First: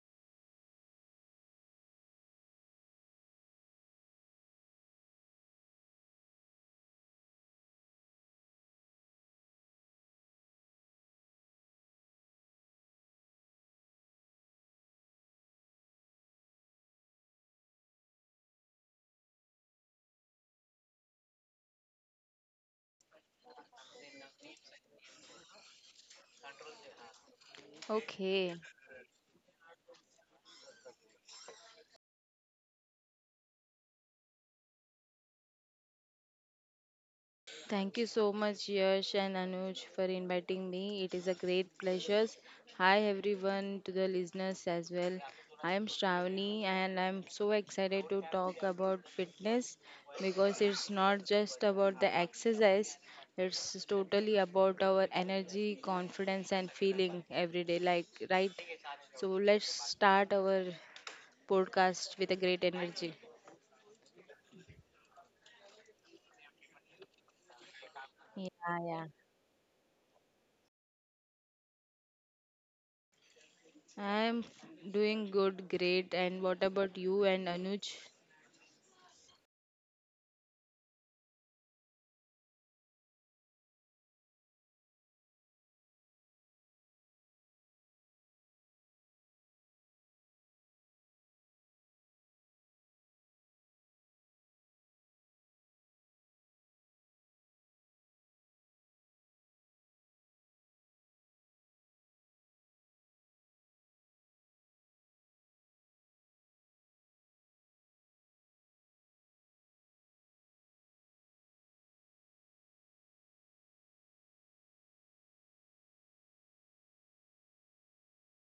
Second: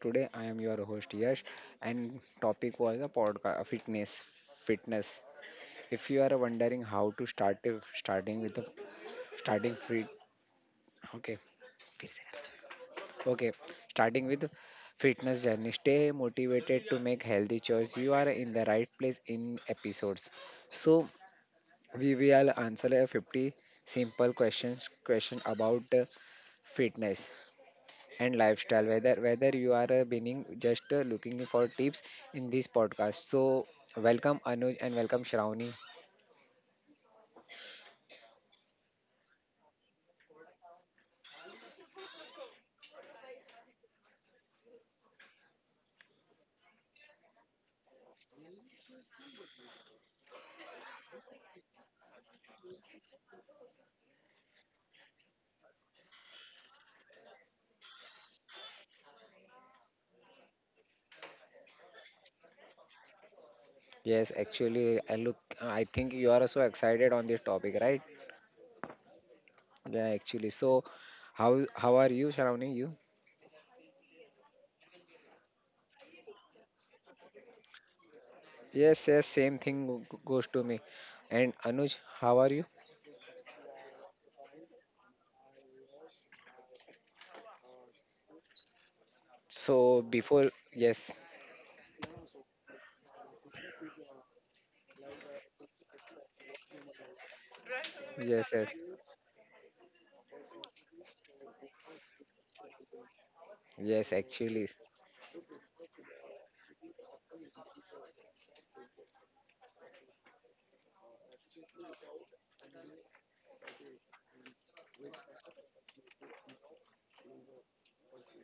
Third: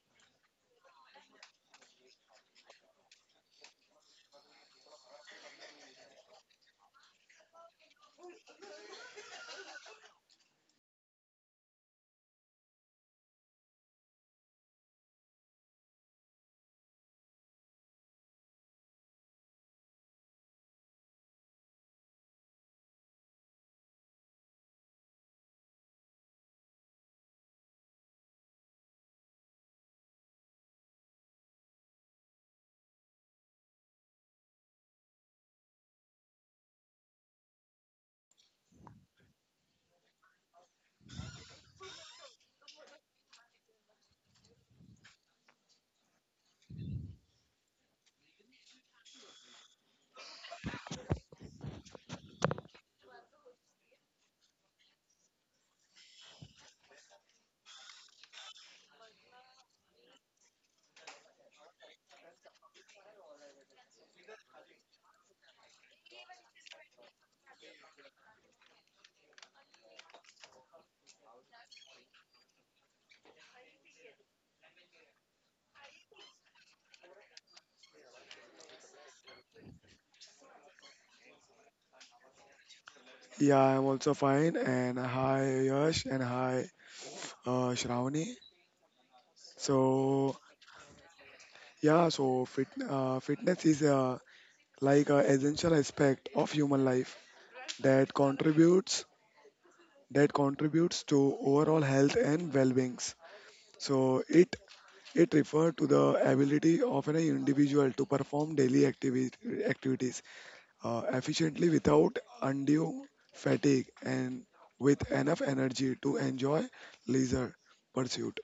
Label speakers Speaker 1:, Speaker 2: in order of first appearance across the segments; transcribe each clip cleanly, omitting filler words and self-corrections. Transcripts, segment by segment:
Speaker 1: Today I am your host Yash, and topic was a podcast fitness. If you are wondering how to start, if starting with the starting fit okay okay starting with fitness journey, stay motivated to make healthy choice. You are in the right place in episodes, so we will answer a 50 simple questions question about fitness and
Speaker 2: Okay.
Speaker 1: lifestyle, whether you are beginning, just looking for tips in this podcast. So welcome Anuj and welcome Shravani.
Speaker 2: Thank you so much, Yash and Anuj, for inviting me. It is a great pleasure. Hi, everyone, to the listeners as well. I am Shravani, and I'm so excited to talk about fitness because it's not just about the exercise, it's totally about our energy, confidence, and feeling every day. Like, right? So, let's start our podcast with a great energy.
Speaker 1: Yes, actually, I think you are so excited on this topic, right?
Speaker 2: Yeah, yeah.
Speaker 1: Yeah, actually, so how how are you, Shravani, you?
Speaker 2: Doing good, great. And what about you and Anuj?
Speaker 1: Yes, yes, same thing goes to me. And Anuj, how are you?
Speaker 3: Yeah, I'm also fine. And hi, Yash, and hi, Shravani.
Speaker 1: So
Speaker 3: So
Speaker 1: before, yes,
Speaker 3: so, fitness is like an essential aspect of human life that
Speaker 1: yes, yes,
Speaker 3: contributes that contributes to overall health and well-beings.
Speaker 1: yes,
Speaker 3: So it
Speaker 1: actually.
Speaker 3: it refers to the ability of an individual to perform daily activities efficiently without undue fatigue and with enough energy to enjoy leisure pursuit.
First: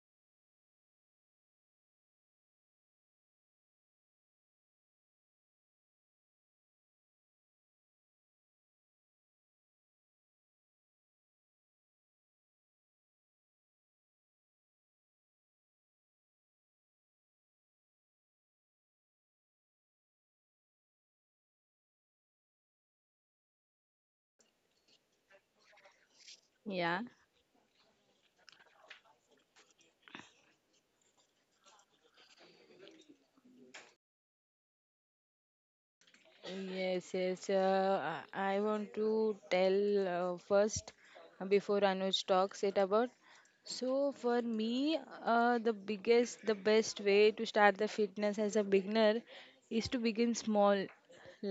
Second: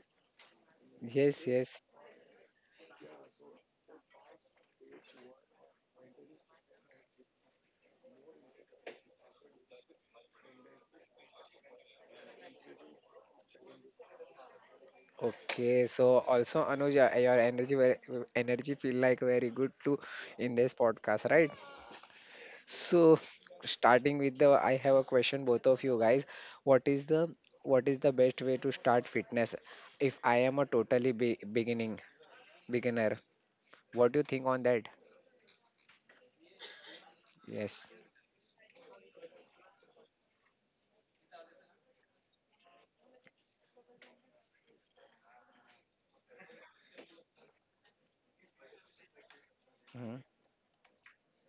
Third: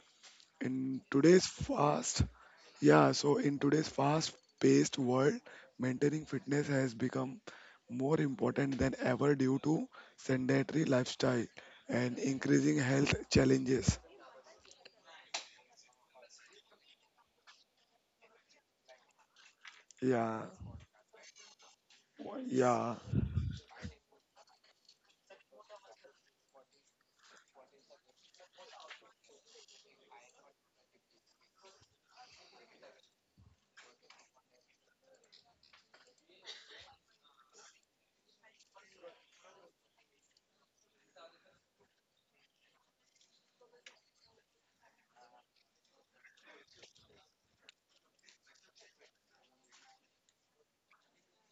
Speaker 3: In
Speaker 1: Yes,
Speaker 3: today's
Speaker 1: yes.
Speaker 3: fast Yeah, so in today's fast paced world, maintaining fitness has become more important than ever due to sedentary lifestyle and increasing health challenges.
Speaker 1: Okay, so also Anuja, your energy energy feel like very good too
Speaker 3: Yeah,
Speaker 1: in this podcast, right?
Speaker 3: yeah.
Speaker 1: So, starting with I have a question both of you guys. What
Speaker 2: Yeah.
Speaker 1: is the what is the best way to start fitness if I am a totally be beginning beginner? What do you think on that?
Speaker 2: Yes, yes.
Speaker 1: Yes.
Speaker 2: I want to tell first before Anuj talks it about. So for me, the biggest, the best way to start the fitness as a beginner is to
Speaker 1: Mhm.
Speaker 2: begin small,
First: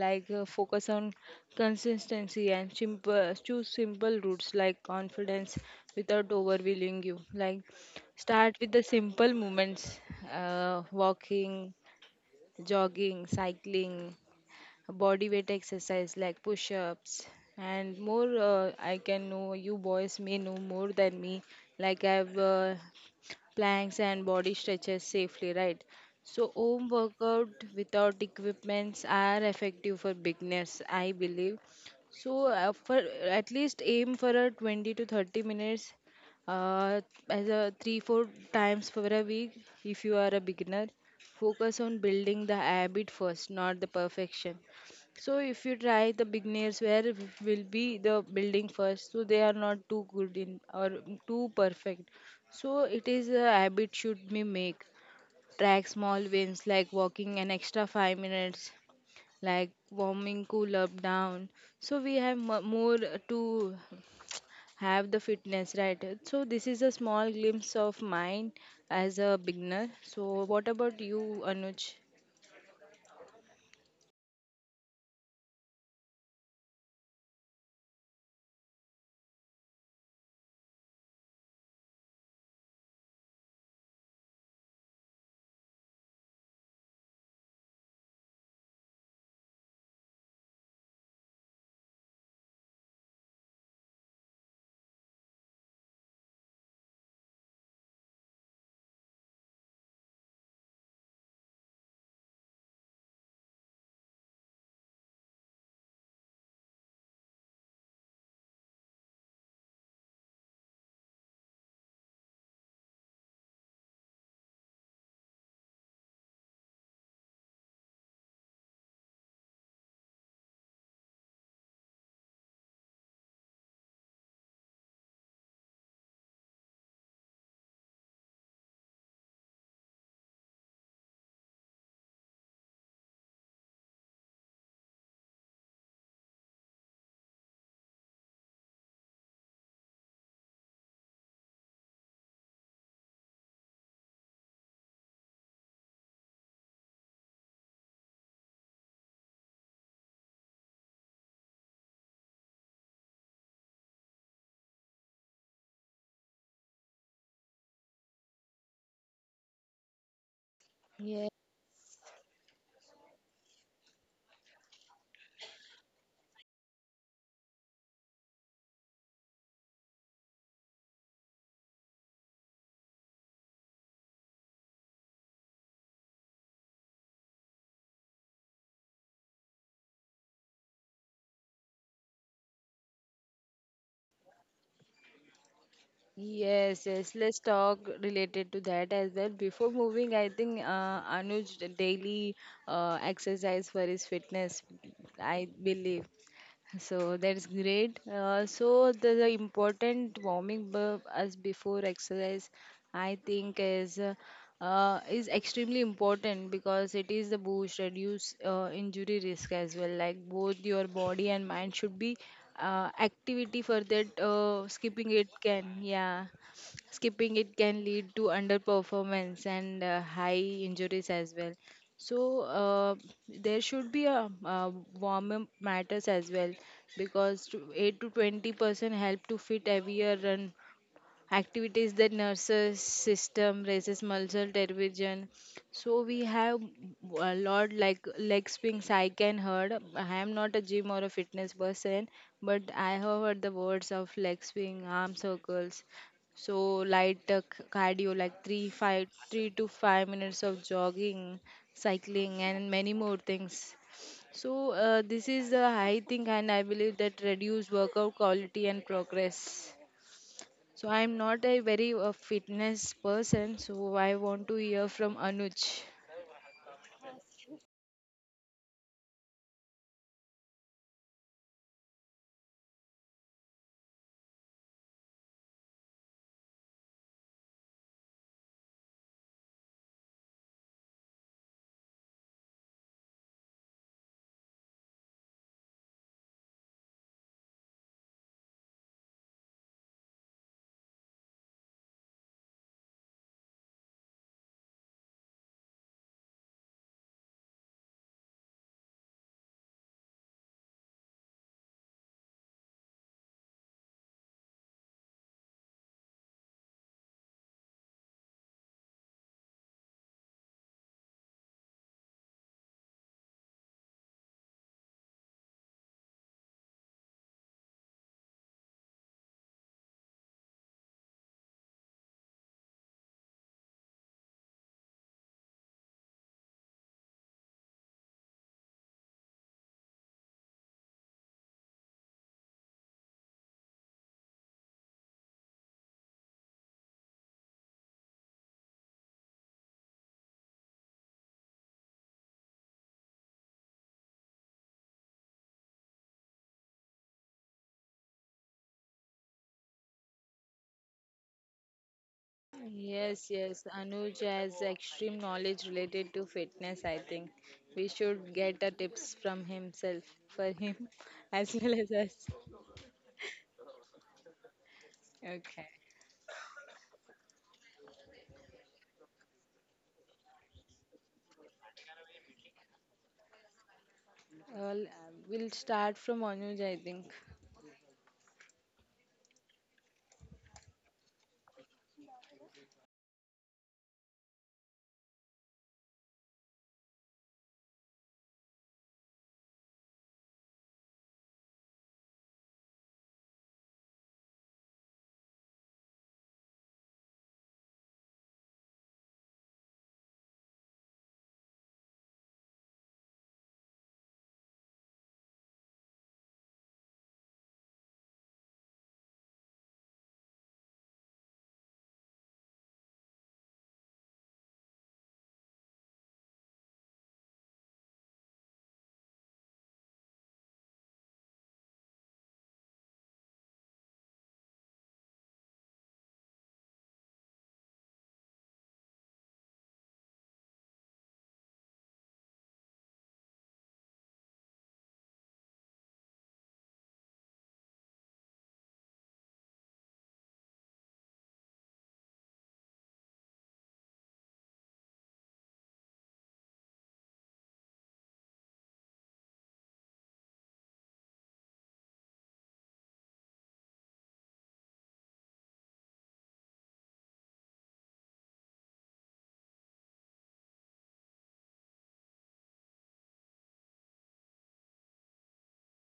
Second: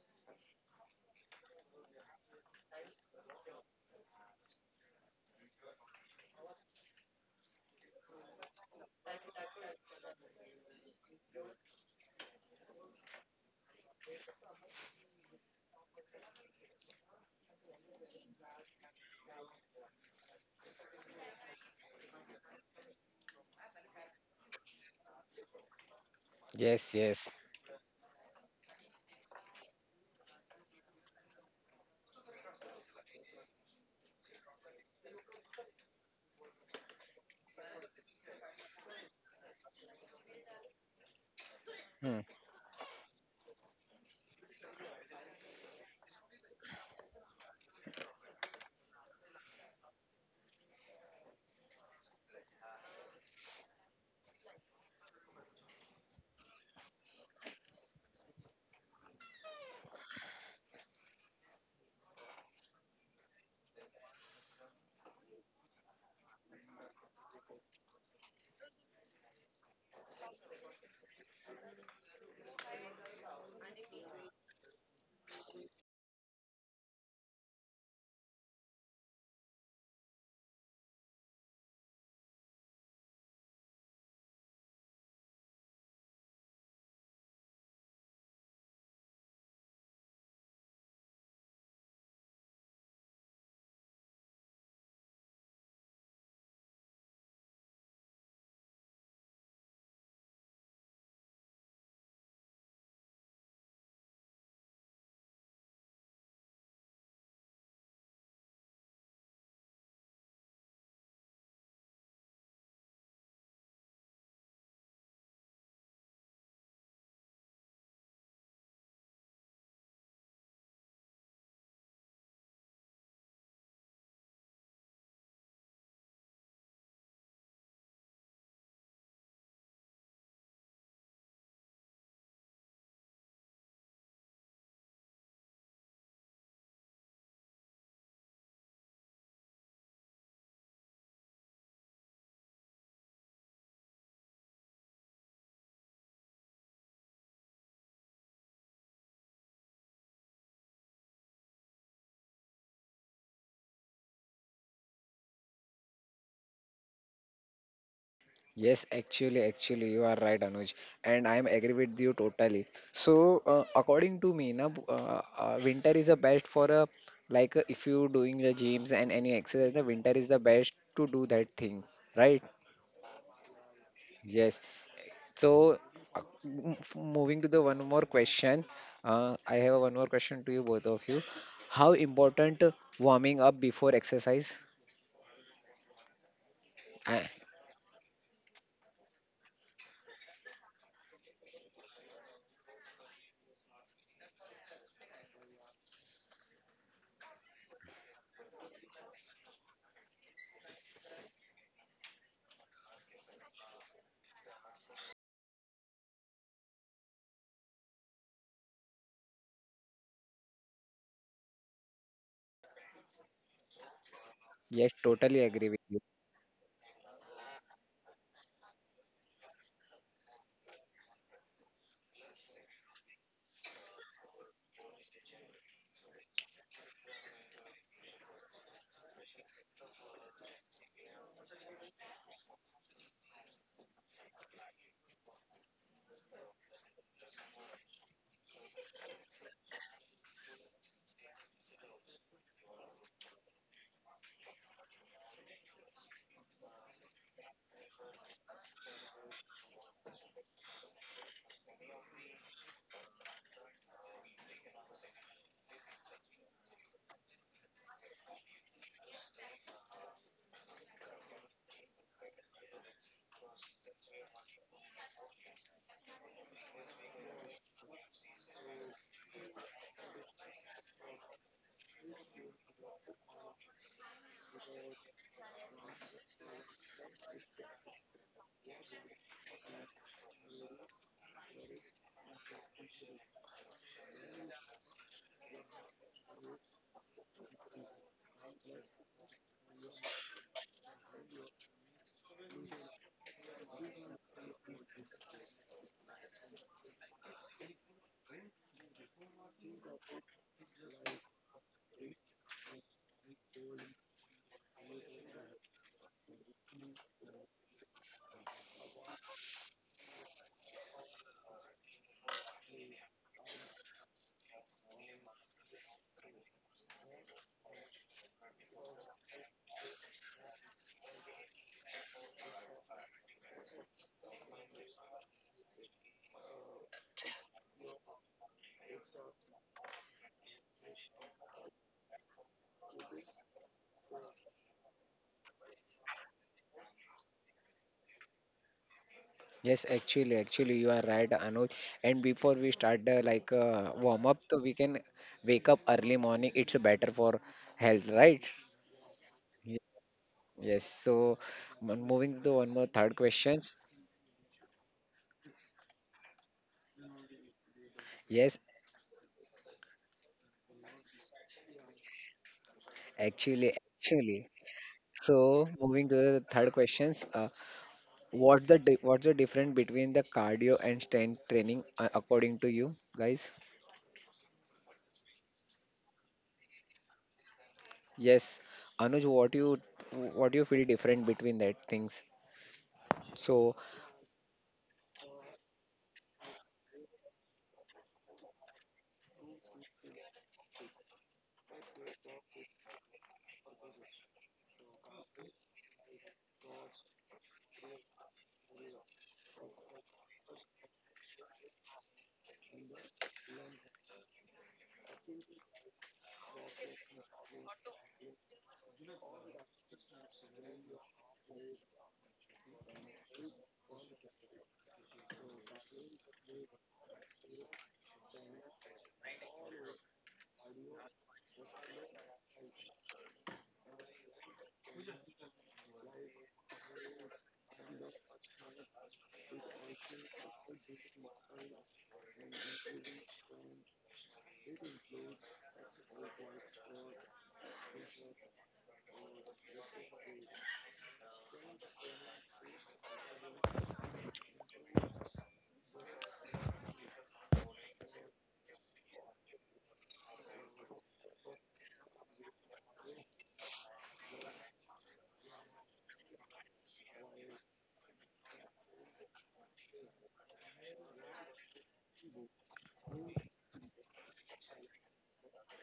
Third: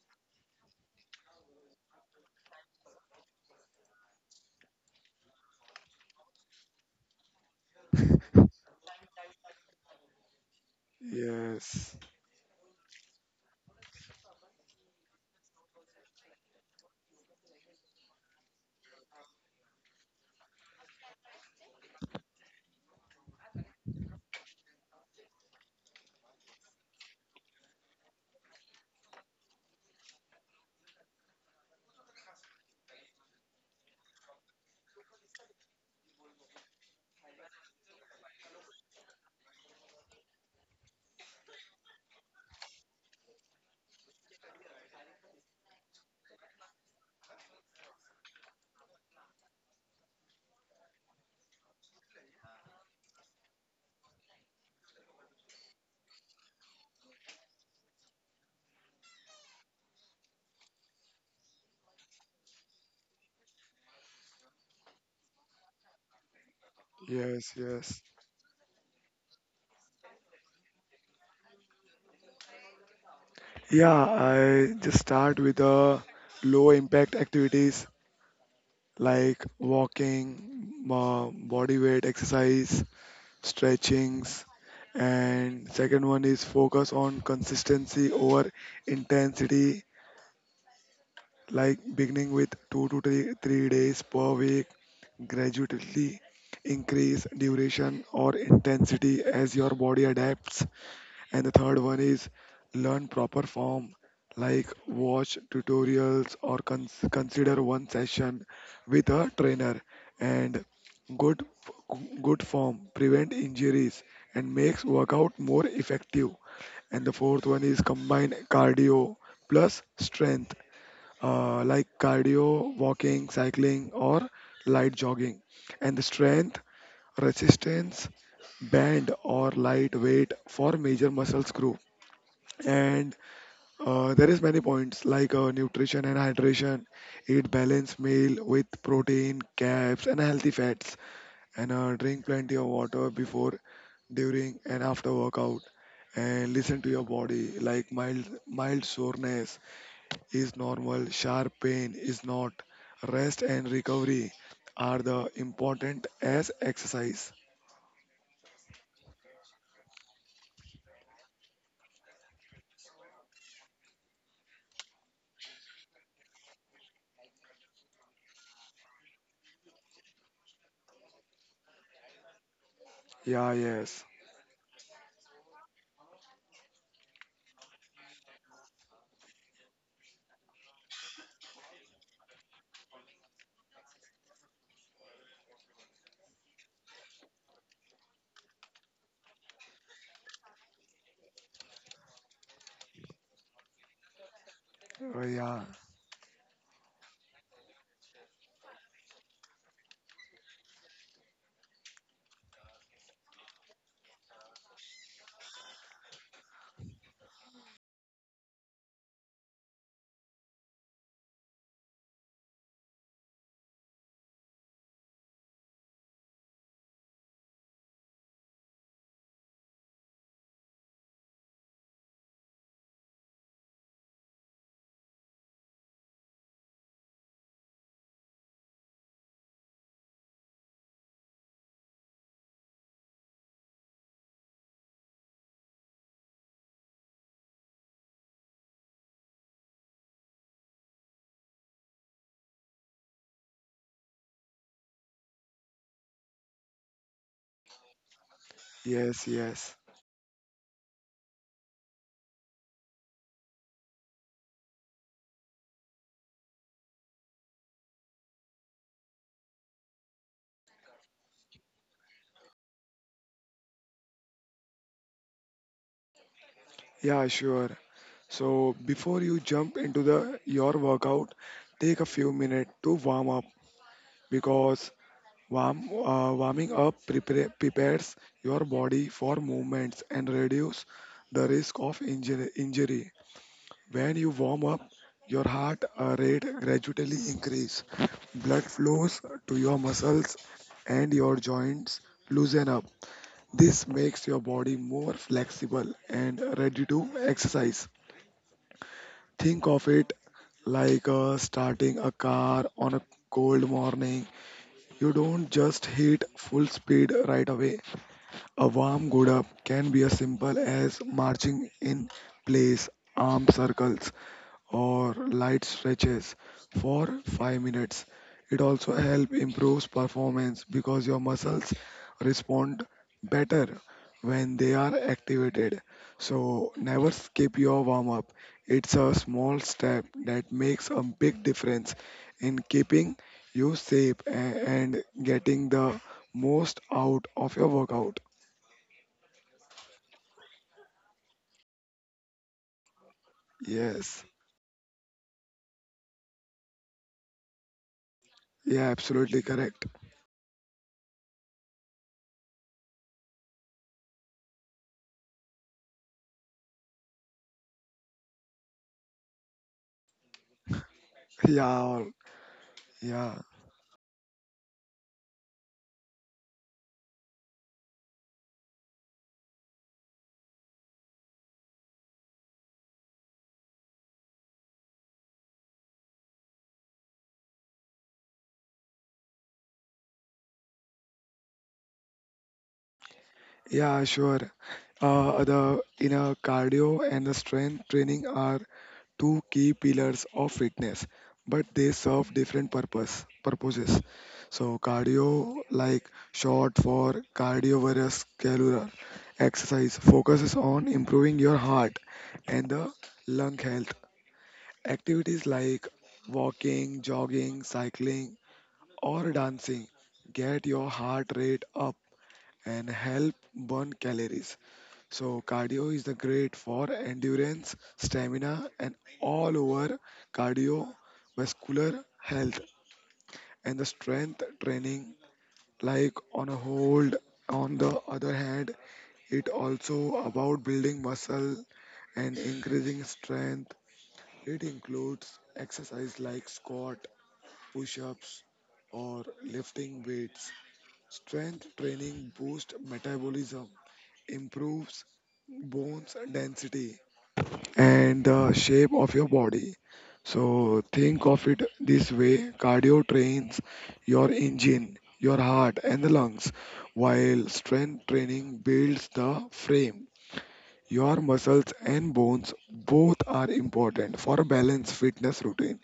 Speaker 2: like focus on consistency and simple, choose simple routes like confidence without overwhelming you. Like start with the simple movements, walking,
Speaker 3: Yes,
Speaker 2: jogging, cycling body weight exercise like push ups and more. I can know you boys may know more than me. Like I've planks and body stretches safely, right? So home
Speaker 1: Yes, yes.
Speaker 2: workout without equipments are effective for beginners, I believe. So for at least aim for a 20 to 30 minutes uh, as a 3 or 4 times for a week if you are a beginner. Focus on
Speaker 1: Hmm.
Speaker 2: building the habit first, not the perfection. So if you try the beginners where will be the building first, so they are not too good in or too perfect. So it is a habit should be make. Track small wins like walking an extra 5 minutes, like warming cool up down. So we have more to have the fitness, right? So this is a small
Speaker 3: yes,
Speaker 2: glimpse of
Speaker 3: yes.
Speaker 2: mine as a beginner. So what about you, Anuj?
Speaker 3: Yeah, I just start with low impact activities like walking, uh, body weight exercise, stretchings, and second one is focus on consistency over intensity, like beginning with two to three, 3 days per week, gradually increase duration or intensity as your body adapts. And the third one is learn proper form, like watch tutorials or consider one session with a trainer. And good good form prevent injuries and makes workout more effective. And the fourth one is combine cardio plus strength, like cardio, walking, cycling, or light jogging. And the strength, resistance, band, or light weight for major muscles group, and there is many points like nutrition and hydration, eat balanced meal with protein carbs and healthy fats, and drink plenty of water before, during, and after workout, and listen to your body like mild soreness is normal, sharp pain is not. Rest and recovery are the important as exercise.
Speaker 1: Yes, actually, you are right, Anuj, and
Speaker 2: Yeah.
Speaker 1: I am agree with you totally. So, according to me, na, winter is the best for a, like, if you doing the gyms and any exercise, the winter is the best to do that thing, right?
Speaker 3: Yeah. Yes.
Speaker 1: Yes. So, moving to the one more question, I have one more question to you both of you. How important warming up before exercise?
Speaker 2: Yes, yes.
Speaker 1: I,
Speaker 2: Let's talk related to that as well. Before moving, I think Anuj daily exercise for his fitness, I
Speaker 3: Yeah.
Speaker 2: believe. So that's great. So the important warming up as before exercise, I think is extremely important because it is the boost, reduce injury risk as well. Like both your body and mind should be activity for that.
Speaker 1: yes,
Speaker 2: Skipping it
Speaker 1: totally agree with
Speaker 2: can,
Speaker 1: you.
Speaker 2: yeah, skipping it can lead to underperformance and high injuries as well. So there should be a, warm matters as well because 8 to 20% help to fit heavier run activities that nurses system raises muscle television, so we have a lot like leg swings. I can heard, I am not a gym or a fitness person, but I have heard the words of leg swing arm circles. So light cardio like
Speaker 3: Yes,
Speaker 2: three to
Speaker 3: yes.
Speaker 2: 5 minutes of jogging, cycling, and many more things. So this is I think and I believe that reduce workout quality and progress. So I'm not a very fitness person, so I want to hear from Anuj.
Speaker 3: Yeah, sure. So before you jump into the your workout, take a few minutes to warm up, because warming up prepares your body for movements and reduce the risk of injury. When you warm up, your heart rate gradually increase, blood flows to your muscles and your joints loosen up. This makes your body more flexible and ready to exercise. Think of it like starting a car on a cold morning. You don't just hit full speed right away. A warm good up can be as simple as marching in place, arm circles, or light stretches for 5 minutes. It also helps improves performance because your muscles respond better when they are activated. So never skip your warm up. It's a small step that makes a big difference in keeping you safe and getting the most out of your workout.
Speaker 1: Yes, actually, you are right, Anuj. And before we start, like
Speaker 3: Yes.
Speaker 1: warm up, so we can wake up early morning. It's better for health, right?
Speaker 3: Yeah, absolutely
Speaker 1: Ye-
Speaker 3: correct.
Speaker 1: Yes. So, moving to the one more third
Speaker 2: Yes, yes.
Speaker 1: questions.
Speaker 2: Anuj has extreme knowledge related to fitness, I think. We should
Speaker 1: Yes,
Speaker 2: get the tips from himself for him as
Speaker 3: Yeah,
Speaker 2: well as us.
Speaker 3: yeah.
Speaker 1: actually. So,
Speaker 2: Okay.
Speaker 1: moving to the third questions. What's the difference between the cardio and strength training, according to you guys?
Speaker 2: Well, we'll start from Anuj, I think.
Speaker 1: Yes, Anuj, what you feel different between that things? So.
Speaker 3: Yeah, sure. The inner cardio and the strength training are two key pillars of fitness, but they serve different purposes. So cardio, like short for cardiovascular exercise, focuses on improving your heart and the lung health. Activities like walking, jogging, cycling, or dancing get your heart rate up and help burn calories. So cardio is the great for endurance, stamina, and all over cardiovascular health. And the strength training, like on a hold, on the other hand, it also about building muscle and increasing strength. It includes exercise like squat, push-ups, or lifting weights. Strength training boosts metabolism, improves bones density and the shape of your body. So think of it this way: cardio trains your engine, your heart, and the lungs, while strength training builds the frame. Your muscles and bones, both are important for a balanced fitness routine.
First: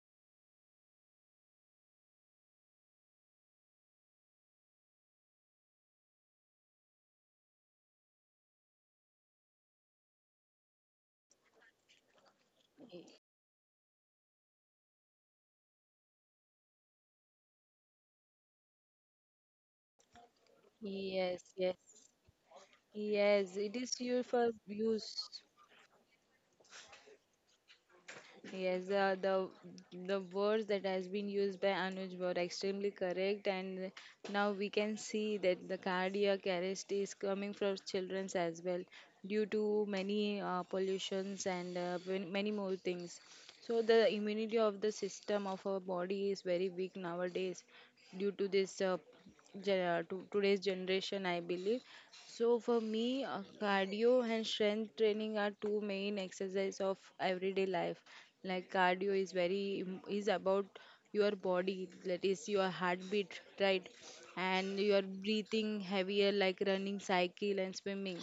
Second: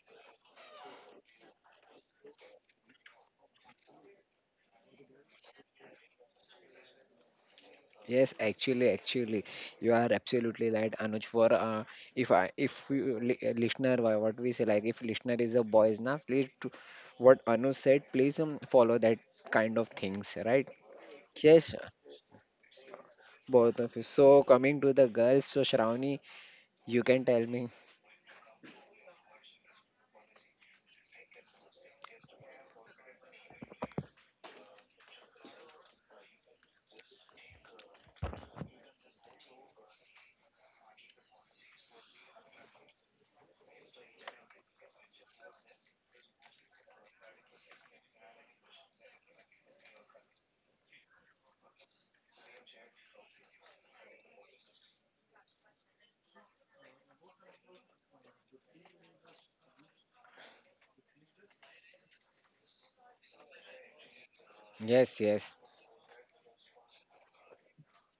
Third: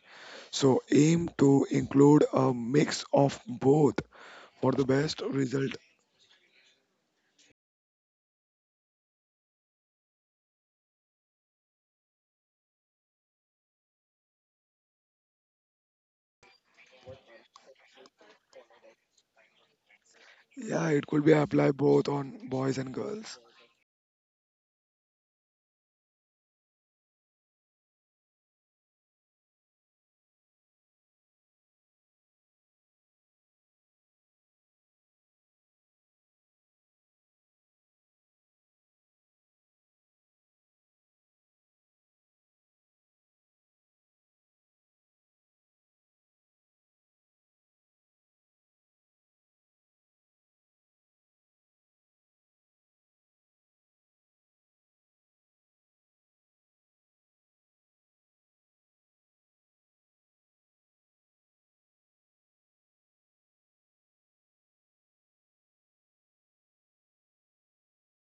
Speaker 3: So aim to include a mix of both for the best result.
Speaker 1: Yes, actually, you are absolutely right, Anuj. For If I, if you, li listener, what we say, like if listener is a boys, now please, to, what Anuj said, please follow that kind of things, right?
Speaker 3: Yeah, it could be
Speaker 2: Yes,
Speaker 3: apply
Speaker 1: Yes,
Speaker 3: both
Speaker 2: yes.
Speaker 3: on boys and girls.
Speaker 2: Yes, it
Speaker 1: both of
Speaker 2: is
Speaker 1: you.
Speaker 2: your
Speaker 1: So
Speaker 2: for
Speaker 1: coming to the
Speaker 2: views.
Speaker 1: girls, so Shravani, you can tell me.
Speaker 2: Yes, the words that has been used by Anuj were extremely correct, and now we can see that the cardiac arrest is coming from childrens as well due to many pollutions and many more things. So the immunity of the system of our body is very weak nowadays due to this to today's generation, I believe. So for me, cardio and strength training are two main exercise of everyday life. Like cardio is about your body, that is your heartbeat, right? And your
Speaker 1: Yes, yes,
Speaker 2: breathing heavier, like running, cycle, and swimming.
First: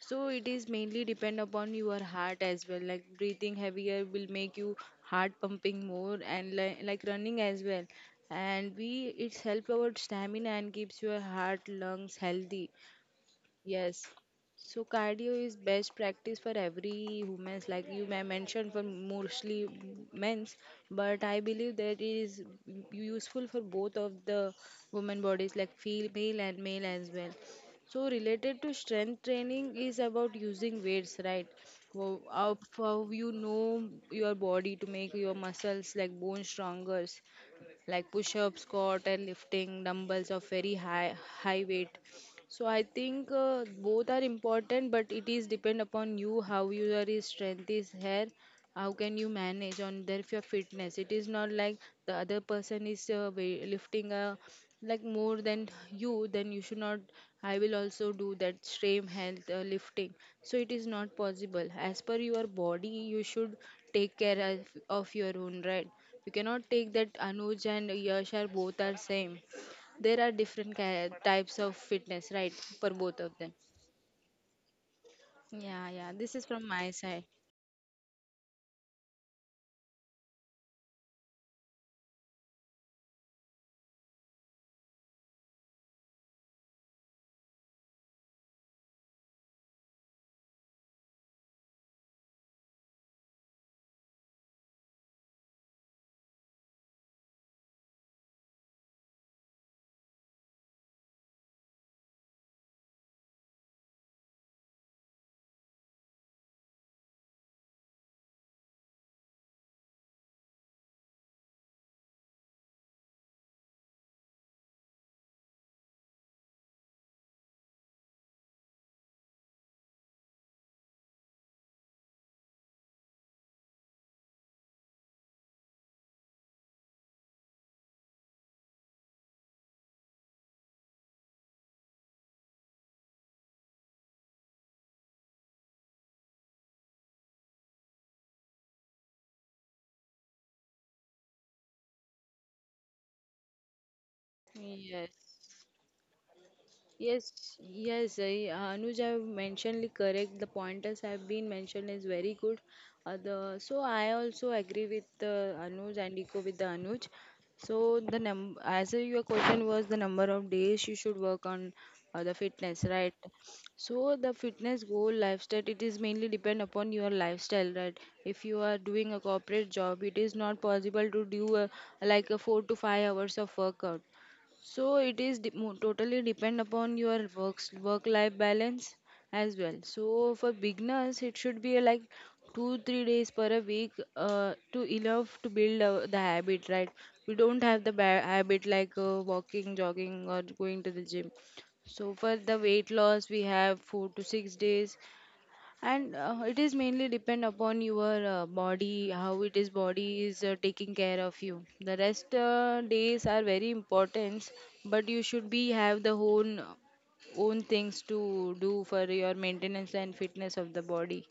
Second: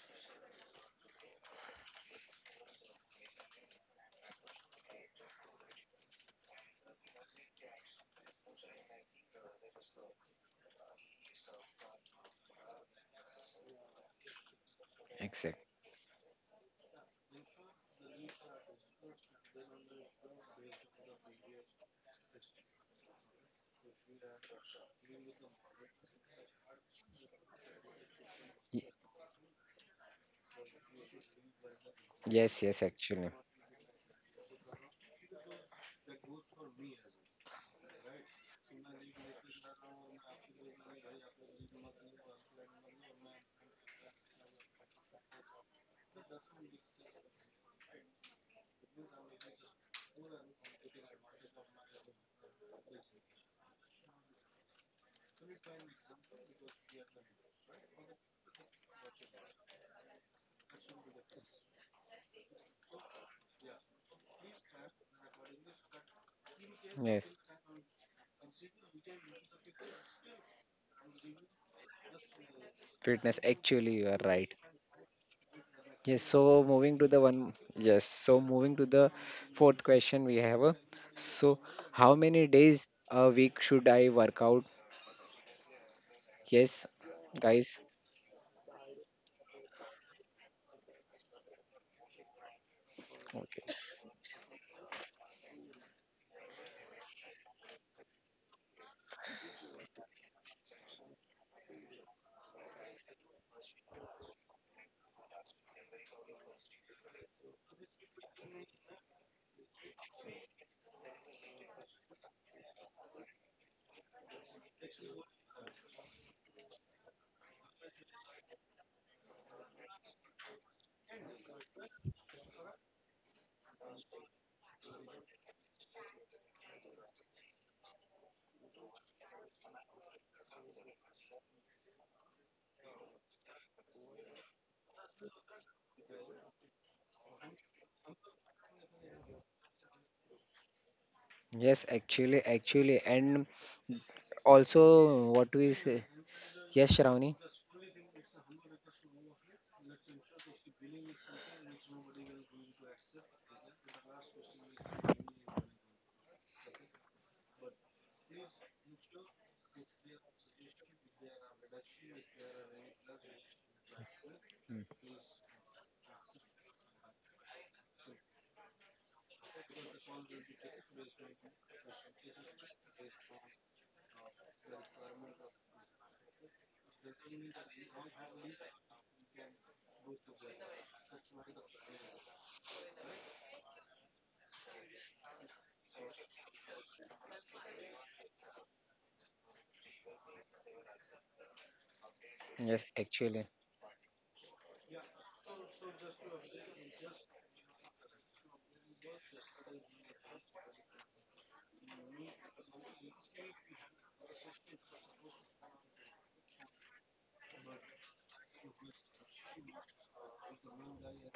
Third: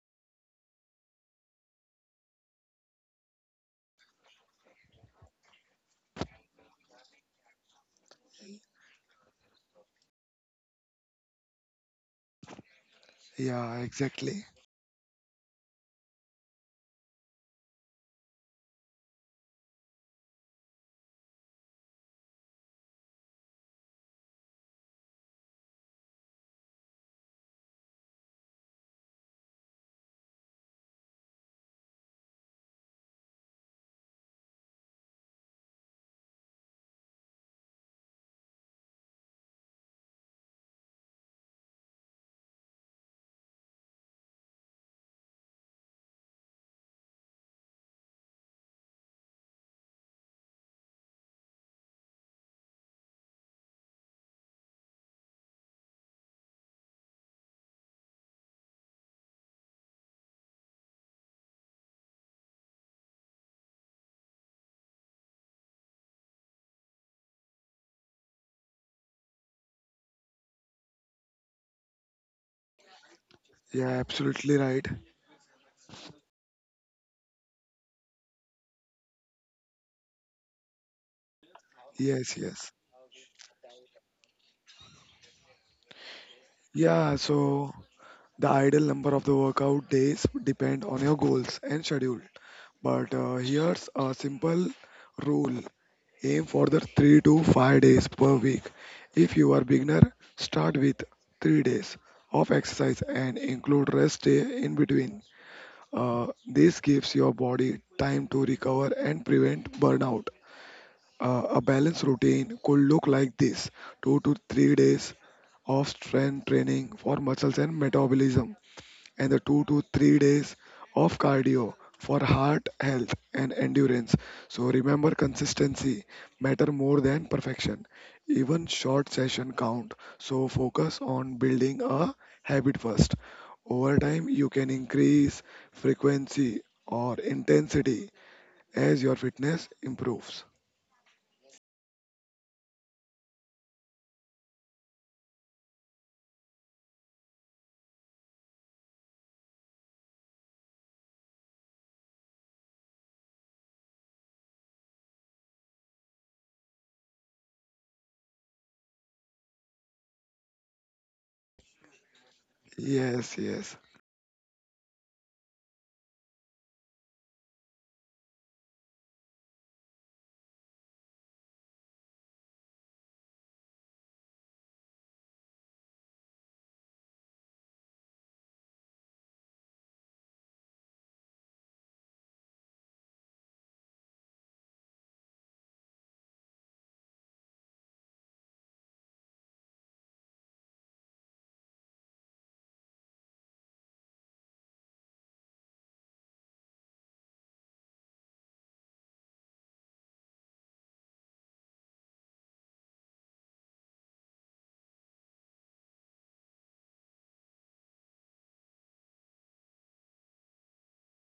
Speaker 2: So it is mainly depend upon your heart as well. Like breathing heavier will make you heart pumping more, and like running as well. And we it help our stamina and keeps your heart lungs healthy.
Speaker 3: Yeah,
Speaker 2: Yes.
Speaker 3: exactly.
Speaker 2: So cardio is
Speaker 1: exact.
Speaker 2: best practice for every women's, like you may mentioned for mostly men's, but I believe that it is useful for both of the women bodies, like female and male as well. So related to
Speaker 1: y-
Speaker 2: strength training is about using weights, right? How, how
Speaker 1: Yes, yes,
Speaker 2: how
Speaker 1: actually,
Speaker 2: you know your body to make your muscles like bone stronger, like push-up, squat, and lifting dumbbells of very high weight. So I think both are important, but it is depend upon you how your is strength is here, how can you manage on their your fitness. It is not like the other person is lifting a like more than you, then you should not. I will also do that same health lifting. So it is not possible as per your body. You should take care of your own, right? You cannot take that
Speaker 1: yes.
Speaker 2: Anuj and Yash are both are same. There are different types of fitness, right, for both of
Speaker 1: Fitness,
Speaker 2: them?
Speaker 3: Yeah,
Speaker 1: actually, you are right.
Speaker 3: absolutely right.
Speaker 2: Yeah, yeah,
Speaker 1: Yes,
Speaker 2: this is
Speaker 1: so
Speaker 2: from my
Speaker 1: moving to the
Speaker 2: side.
Speaker 1: yes, so moving to the fourth question we have. So, how
Speaker 3: Yes,
Speaker 1: many
Speaker 3: yes.
Speaker 1: days a week should I work out? Yes,
Speaker 3: Yeah, so
Speaker 1: guys.
Speaker 3: the ideal number of the workout days depend on your goals and schedule. But
Speaker 1: Okay.
Speaker 3: here's a simple rule. Aim for the 3 to 5 days per week. If you are beginner, start with 3 days of exercise and include rest day in between. This gives your body time to recover and prevent burnout. A balanced routine could look like this: 2 to 3 days of strength training for muscles and metabolism, and the 2 to 3 days of cardio for heart health and endurance. So remember, consistency matter more than perfection. Even short session count. So focus on building a habit first. Over time, you can increase frequency or intensity as your fitness improves.
Speaker 1: Yes, actually, and
Speaker 2: Yes.
Speaker 1: also, what do we say? Yes,
Speaker 2: Yes,
Speaker 1: Shravani.
Speaker 2: yes, Anuj have mentioned it correct. The pointers have been mentioned is very good. The so I also agree with the Anuj and echo with the Anuj. So the num as a, your question was the number of days you should work on the fitness, right?
Speaker 3: Yes, yes,
Speaker 2: So the fitness
Speaker 1: Mm.
Speaker 2: goal lifestyle it is mainly depend upon your lifestyle, right? If you are doing a corporate job, it is not possible to do a, like a 4 to 5 hours of workout, so it is totally depend upon your works work life balance as well. So for beginners, it should be like 2 or 3 days per a week to enough to build the habit. Right? We don't have the habit like walking, jogging, or going to the gym. So for the
Speaker 1: Yes,
Speaker 2: weight loss, we
Speaker 1: actually,
Speaker 2: have 4 to 6 days, and it is mainly depend upon your body how it is body is taking care of you. The rest days are very important, but you should be have the own things to do for your maintenance and fitness of the body.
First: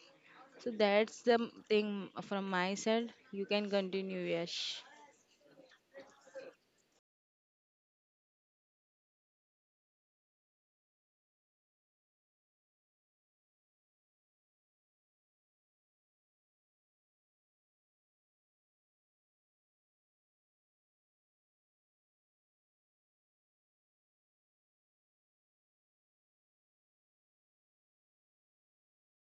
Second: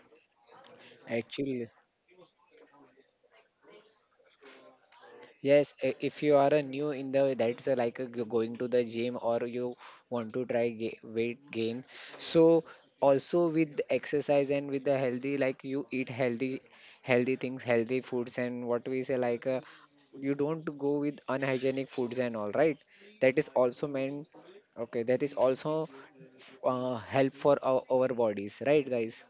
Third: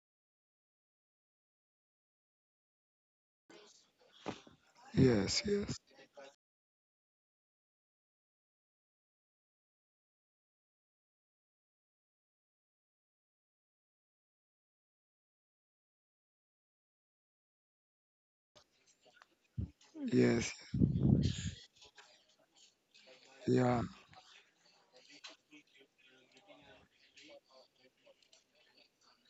Speaker 2: So that's the
Speaker 1: actually.
Speaker 2: thing from my side. You can continue, Yash.
Speaker 3: yes,
Speaker 1: Yes,
Speaker 3: yes,
Speaker 1: if you are a new in the that's a like a g- going to the gym, or you want to try weight gain. So also with exercise and with the healthy, like you eat healthy things, healthy foods, and what we say, like you
Speaker 3: yes.
Speaker 1: don't go with unhygienic foods and all, right? That is
Speaker 3: Yeah,
Speaker 1: also meant. Okay, that is also help for our bodies, right, guys?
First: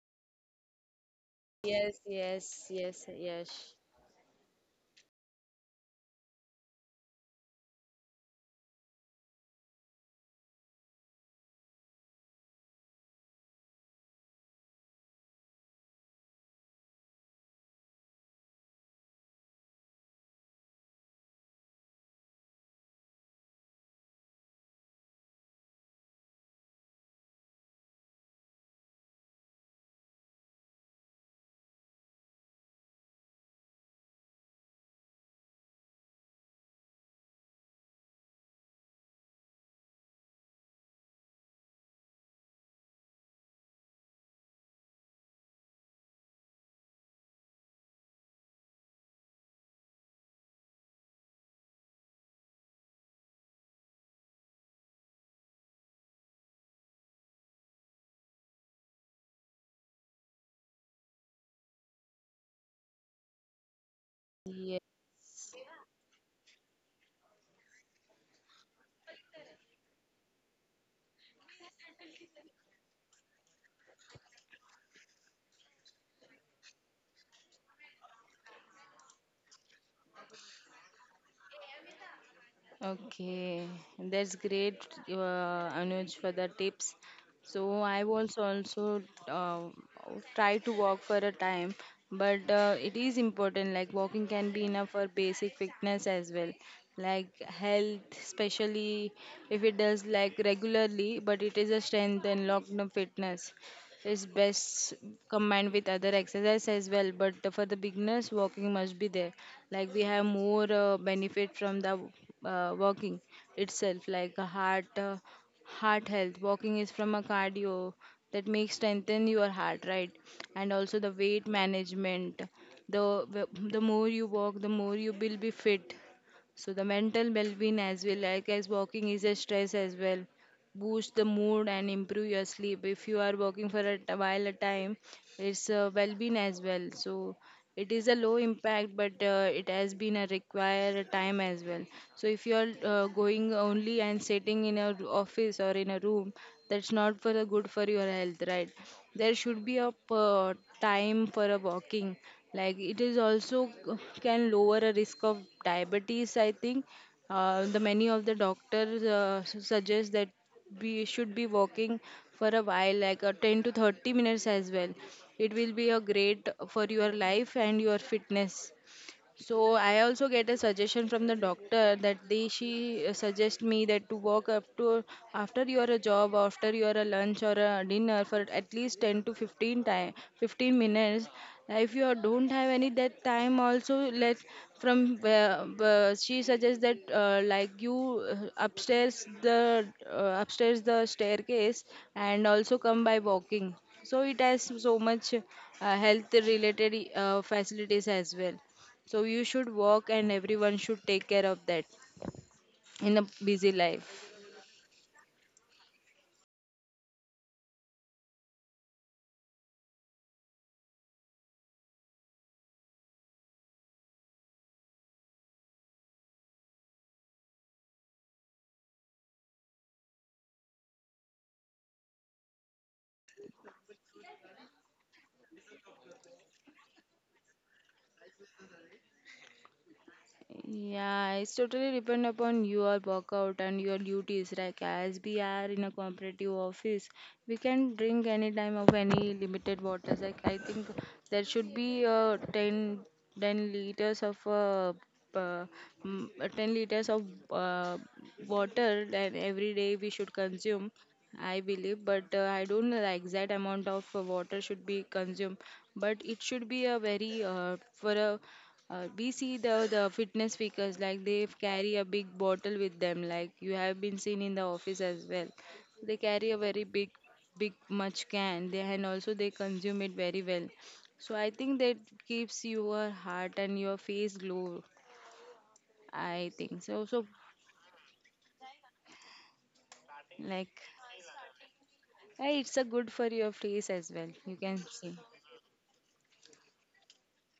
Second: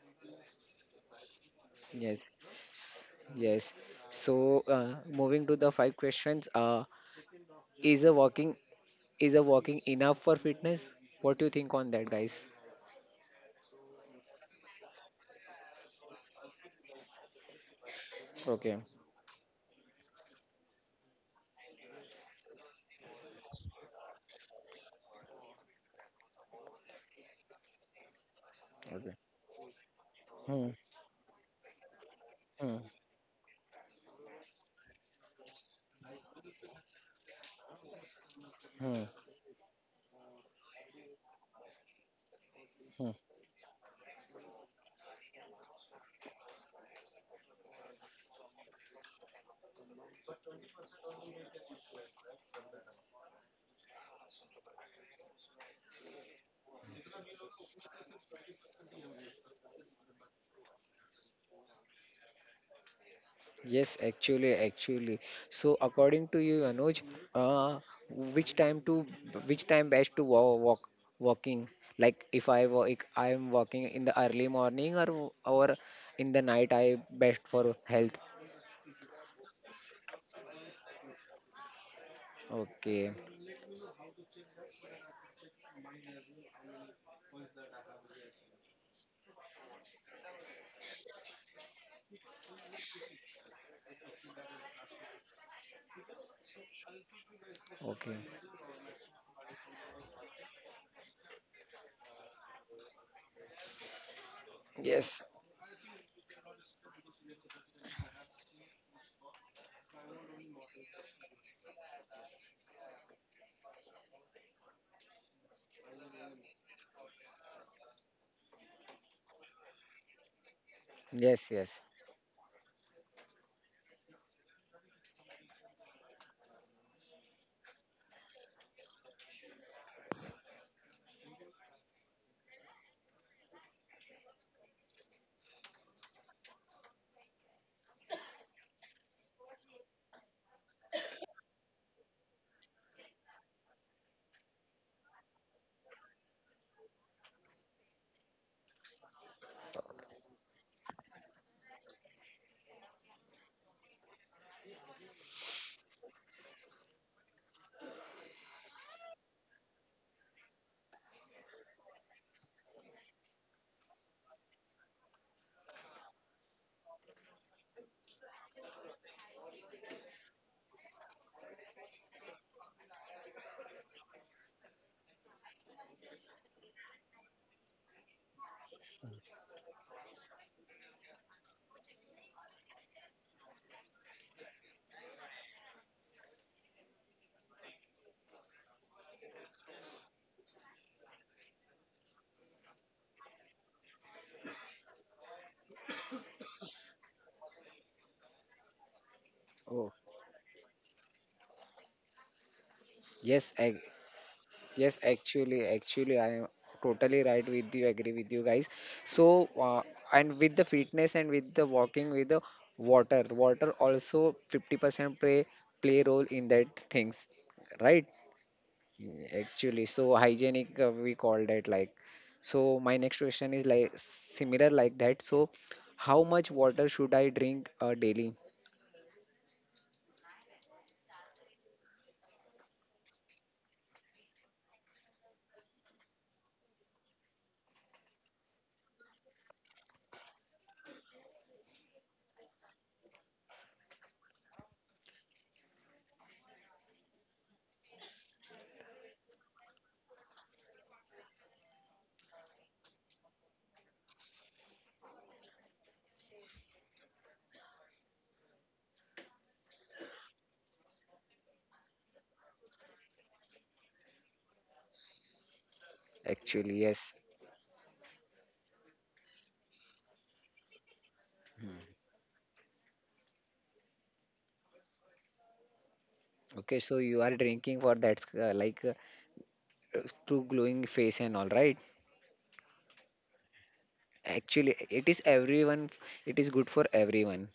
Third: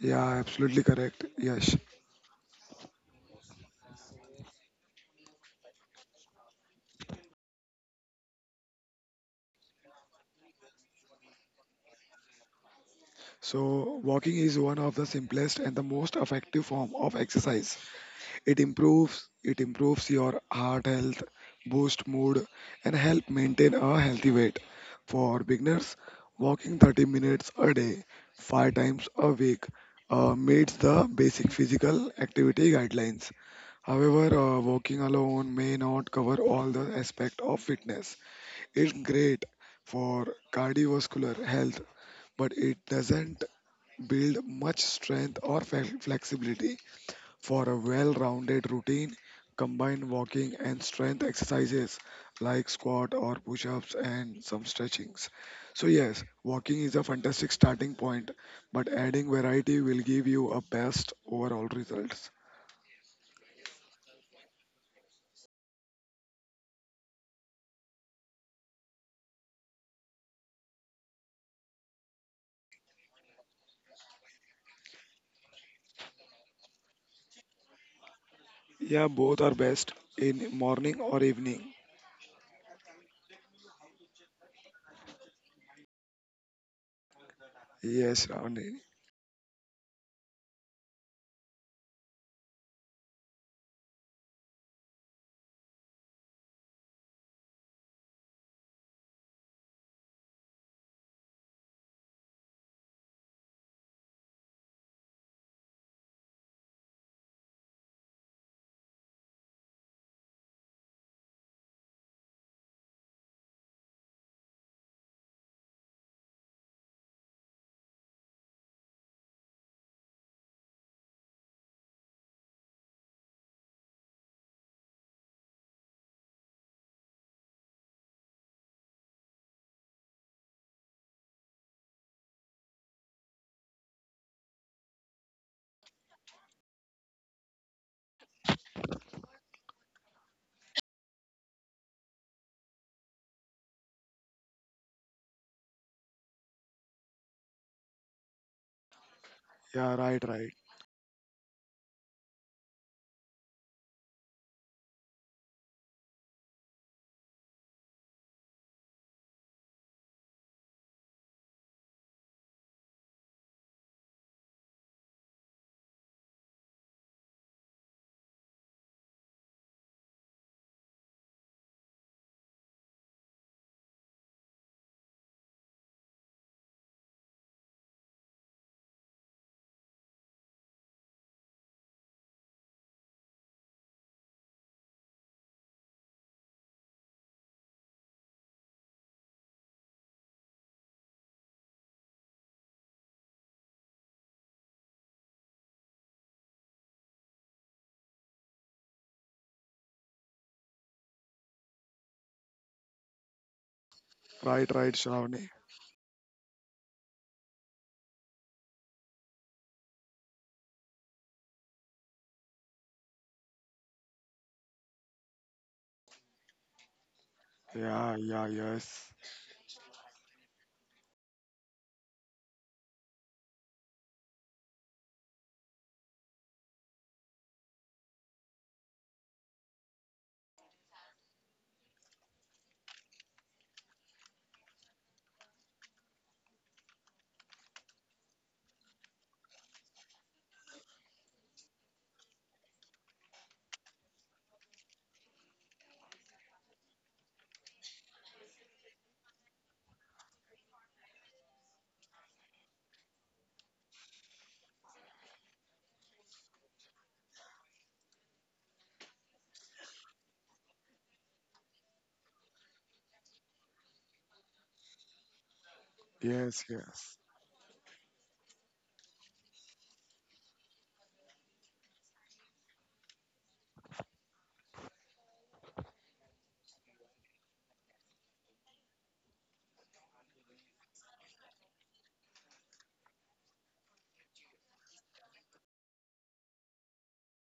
Speaker 3: yeah, absolutely correct. Yes.
Speaker 2: Yes,
Speaker 1: Yes,
Speaker 2: yes, yes,
Speaker 1: S- yes.
Speaker 2: yes.
Speaker 1: So, moving to the five questions. Is a walking Is a walking enough for fitness? What do you think on that, guys?
Speaker 3: So, walking is one of the simplest and the most effective form of exercise. It
Speaker 1: Okay.
Speaker 3: improves it improves your heart health, boost mood, and help maintain a healthy weight. For beginners, walking 30 minutes a day, five times
Speaker 1: Okay.
Speaker 3: a week,
Speaker 1: Hmm.
Speaker 3: meets the basic physical activity
Speaker 1: Hmm.
Speaker 3: guidelines. However, walking alone may not cover all the aspects of fitness. It's
Speaker 1: Hmm.
Speaker 3: great for cardiovascular health, but it
Speaker 1: Hmm.
Speaker 3: doesn't build much strength or flexibility. For a well-rounded routine, combine walking and strength exercises like squat or push-ups and some stretchings. So yes, walking is a fantastic starting point, but adding variety will give you a best overall results.
Speaker 1: Yes, actually. So, according to you, Anuj, uh, which time to which time best to walking? Like if I walk, I am walking in the early morning or in the night, I best for health.
Speaker 3: Yeah, both are best in morning or evening.
Speaker 1: Okay.
Speaker 2: Okay, that's great, Anuj, for the tips. So I
Speaker 3: Yes,
Speaker 2: was
Speaker 3: Shravani.
Speaker 2: also uh, try to walk for a time, but it is important. Like walking can be enough for basic fitness as well, like health,
Speaker 1: Okay.
Speaker 2: especially if it does like regularly. But it is a strength and long-term fitness is best
Speaker 1: Yes.
Speaker 2: combined with other exercise as well. But for the beginners walking must be there, like we have more benefit from the walking itself, like a heart health. Walking is from a cardio that makes strengthen your heart, right? And also the weight
Speaker 1: Yes. Yes.
Speaker 2: management, the the more you walk, the more you will be fit. So the mental well-being as well, like as walking is a stress as well, boost the mood and improve your sleep. If you are working for a while a time, it's well-being as well. So it is a low impact, but it has been a required time as well. So if you are going only and sitting in a office or in a room, that's not for the good for your health, right? There should be a
Speaker 3: Yeah, right, right,
Speaker 2: time for a walking. Like it is also can lower a risk of diabetes, I think. The many of the doctors suggest that we should be walking for a while, like 10 to 30 minutes as well. It will be a great for your life and your fitness. So I also get a suggestion from the doctor that they she suggest me that to walk up to after your a job, after your a lunch or a dinner for at least 10 to 15 time, 15 minutes. If you don't have any that time, also let from where she suggests that like you upstairs the staircase and also come by walking. So it has so much health related facilities as well. So you should
Speaker 1: Oh.
Speaker 2: walk and everyone should take care of that in a
Speaker 1: Yes.
Speaker 2: busy life.
Speaker 3: right, right,
Speaker 1: Yes,
Speaker 3: Shravani.
Speaker 1: actually, I am totally right with you, agree with you guys. So, and with the fitness and with the walking, with the water also 50% play role in that things, right?
Speaker 3: Yeah, yeah. Yes,
Speaker 1: Actually, so hygienic, we call that like. So my next question is like similar like that. So, how much water should I drink daily?
Speaker 2: Yeah, it's totally depend upon your workout and your duties. Like as we are in a cooperative office, we can drink any time of any limited waters. Like I think there should be 10 liters of uh, 10 liters of uh, water that every day we should consume. I believe, but I don't know the exact amount of water should be consumed. But it should be a very for a we see the fitness speakers like they carry a big bottle with them, like you have been seen in the office as well. They carry a
Speaker 3: yes,
Speaker 2: very
Speaker 1: Actually,
Speaker 2: big,
Speaker 1: yes.
Speaker 3: yes.
Speaker 2: big much can. They and also they consume it very well. So I think
Speaker 1: Hmm.
Speaker 2: that keeps your heart and your face glow. I think
Speaker 1: Okay, so
Speaker 2: so. So
Speaker 1: you are drinking for that like to
Speaker 2: like,
Speaker 1: glowing face and all, right?
Speaker 2: yeah, it's a good for your face as well. You can
Speaker 1: Actually, it
Speaker 2: see.
Speaker 1: is everyone, it is good for everyone.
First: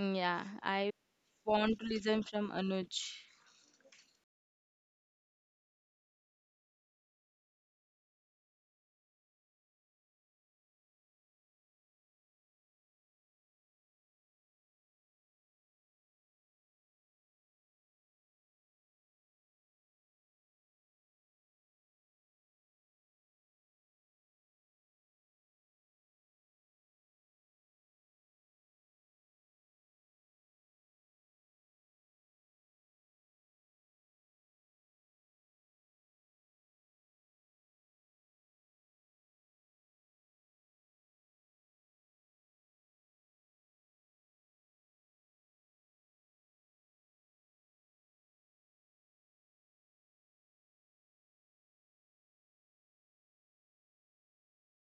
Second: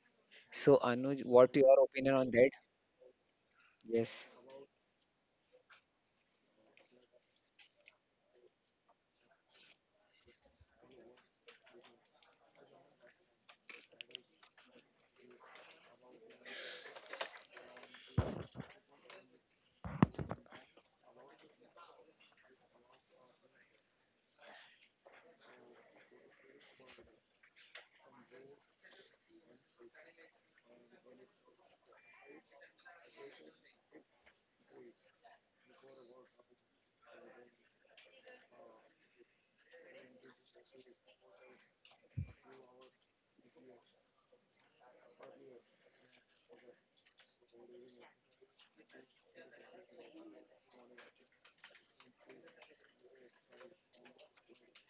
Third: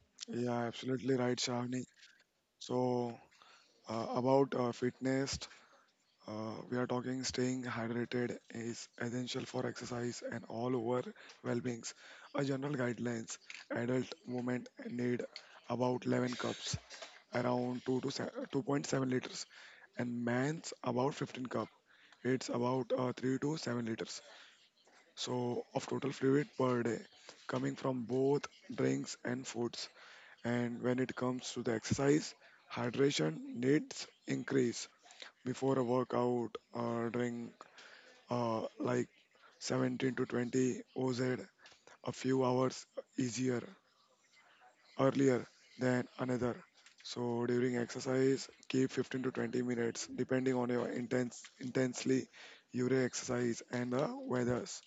Speaker 2: Mm, yeah,
Speaker 3: Yeah,
Speaker 1: So,
Speaker 2: I
Speaker 3: absolutely
Speaker 1: Anuj,
Speaker 3: right,
Speaker 1: what
Speaker 2: want
Speaker 1: your
Speaker 3: Shravani.
Speaker 2: to
Speaker 1: opinion
Speaker 2: listen
Speaker 1: on that?
Speaker 2: from
Speaker 3: So,
Speaker 2: Anuj.
Speaker 1: Yes,
Speaker 3: about fitness, we are talking staying hydrated is essential for exercise and all over well-beings. A general guidelines: adult women need about 11 cups, around 2 to 2.7 liters, and men's about 15 cup. It's about 3 to 7 liters. So, of total fluid per day, coming from both drinks and foods. And when it comes to the exercise, hydration needs increase. Before a workout, drink like 17 to 20 oz a few hours easier earlier than another. So during exercise, keep 15 to 20 minutes depending on your intensely urea exercise and the weathers.